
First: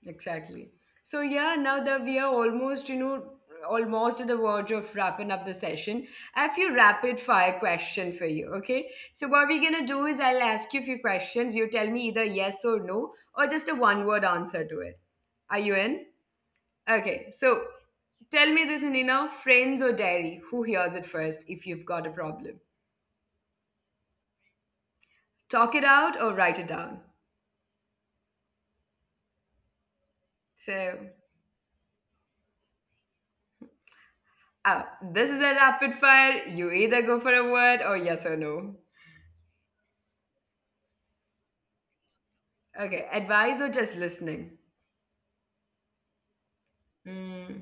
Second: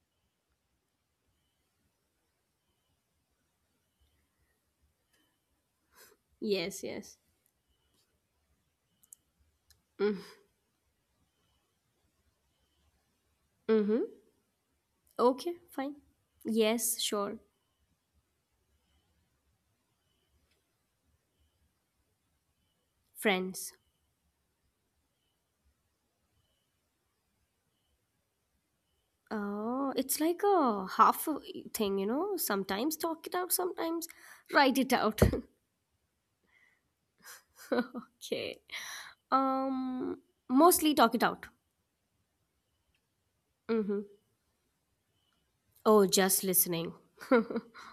Exactly. So yeah, now that we are almost, almost at the verge of wrapping up the session, I have a few
Yes, yes.
rapid fire question for you. Okay. So what we're gonna do is I'll ask you a few questions. You tell me either yes or no, or just a
Mm-hmm.
one word answer to it.
Okay,
Are you
fine.
in?
Yes,
Okay.
sure.
So tell me this, Nina, friends or diary, who hears it first if you've got a problem?
Friends.
Talk it out or write it down.
Oh, it's like a
So,
half a thing, you know, sometimes talk it out, sometimes write it
oh,
out.
this is a rapid fire. You either go for a word or yes or
Okay,
no.
um mostly talk it out.
Okay, advice or
Mm-hmm.
just listening?
Oh, just listening.
Mm,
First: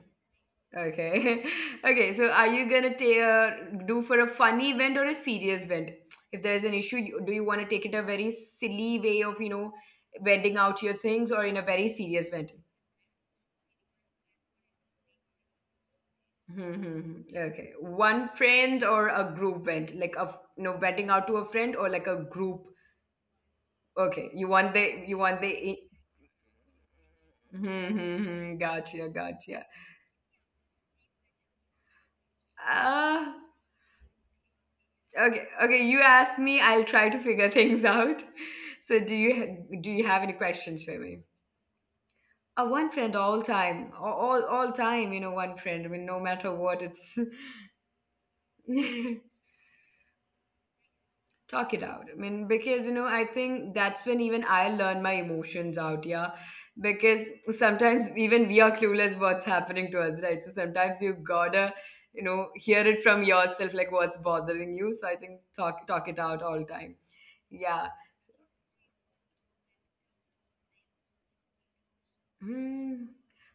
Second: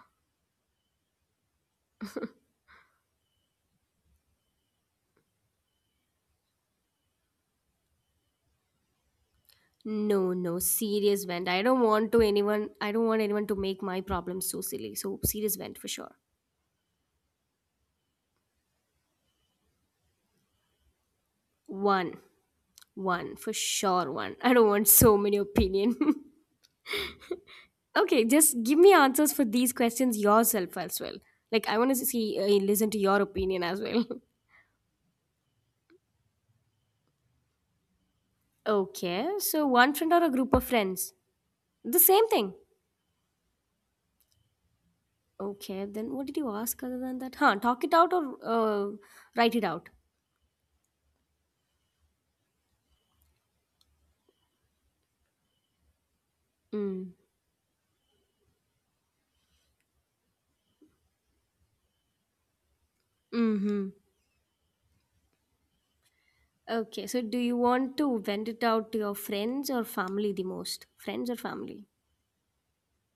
okay. Okay, so are you gonna do for a funny event or a serious event? If there's an issue, do you want to take it a very silly way of, you know,
No,
venting
no,
out your things
serious
or in
vent.
a
I
very
don't want
serious
to
event?
anyone. I don't want anyone to make my problems so silly. So serious vent for sure.
Hmm. Okay. One friend or a group vent, like you know, venting out to a friend or like a
One,
group.
one for
Okay,
sure. One. I don't want so many opinion. Okay,
hmm,
just give
gotcha,
me answers
gotcha.
for these questions yourself as well. Like, I want to see, listen to
Uh,
your opinion as well.
Okay, okay, you ask me, I'll try to figure things out. So do you
Okay,
do
so
you have
one
any
friend or a
questions
group of
for me?
friends. The same thing.
One friend all time, all time, you know, one friend. I mean,
Okay,
no
then
matter
what did you
what,
ask
it's
other than that? Huh? Talk it out or write it out.
talk it out. I mean, because you know, I think that's when even I learn my emotions out, yeah. Because
Mm.
sometimes even we are clueless what's happening to us, right? So sometimes you gotta, you know, hear it from yourself, like what's
Hmm.
bothering you. So I think talk it out all time.
Okay, so do
Yeah.
you want to vent it out to your friends or family the most? Friends or family?
Hmm,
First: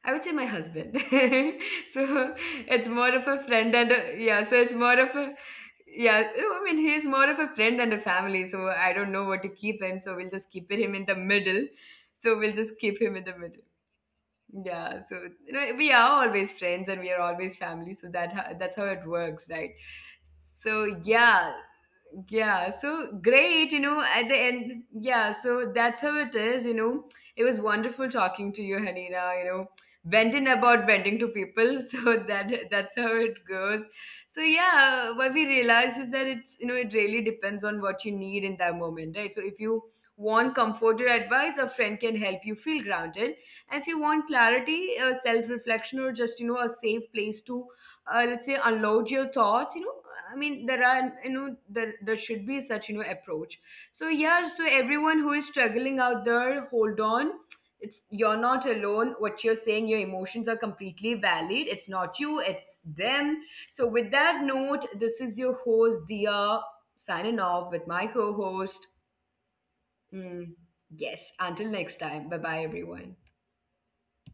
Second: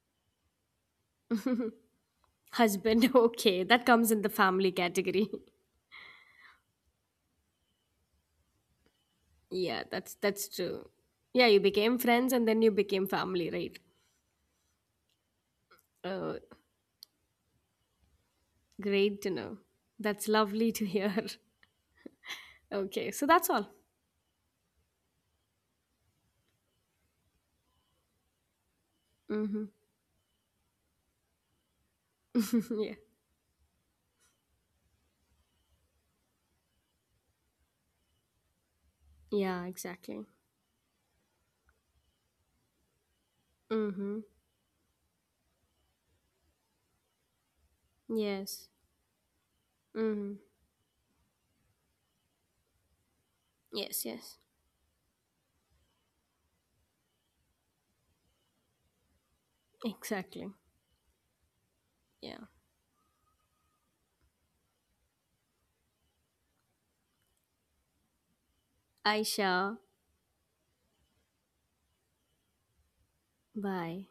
I would say my husband. So it's
Husband.
more of a
Okay,
friend
that
and
comes
a,
in the
yeah, so
family
it's more of
category.
a yeah, no, I mean he's more of a friend and a family, so I don't know what to keep
Yeah,
him,
that's
so we'll
that's
just keep
true.
him in the
Yeah, you
middle.
became friends
So
and
we'll
then you
just keep
became
him in the
family,
middle.
right?
Yeah, so you know we are
Oh,
always friends and we are always family, so that's how it
great to
works,
know.
right?
That's lovely to
So
hear.
yeah, yeah so
Okay, so that's all.
Great, you know, at the end, yeah, so that's how it is, you know, it was wonderful talking to you, Hanina, you know,
Mm-hmm.
venting about venting to people. So that's how it
Yeah.
goes. So yeah, what we realize is that it's, you know, it really depends on what you need in that moment, right? So if you
Yeah, exactly.
want comfort or advice, a friend can help you feel grounded. And if you
Mm-hmm.
want clarity, self-reflection, or just, you know, a safe place to, let's say,
Yes.
unload your thoughts, you know, I
Mm-hmm.
mean, there are, you know, there should be such, you know, approach.
Yes,
So,
yes.
yeah, so everyone who is struggling out there, hold on. It's you're not alone. What you're saying, your emotions are
Exactly.
completely valid. It's not you,
Yeah.
it's them. So, with that note, this is your host, Dia, signing off with my co host.
Aisha,
Mm, yes, until next time. Bye bye, everyone.
bye.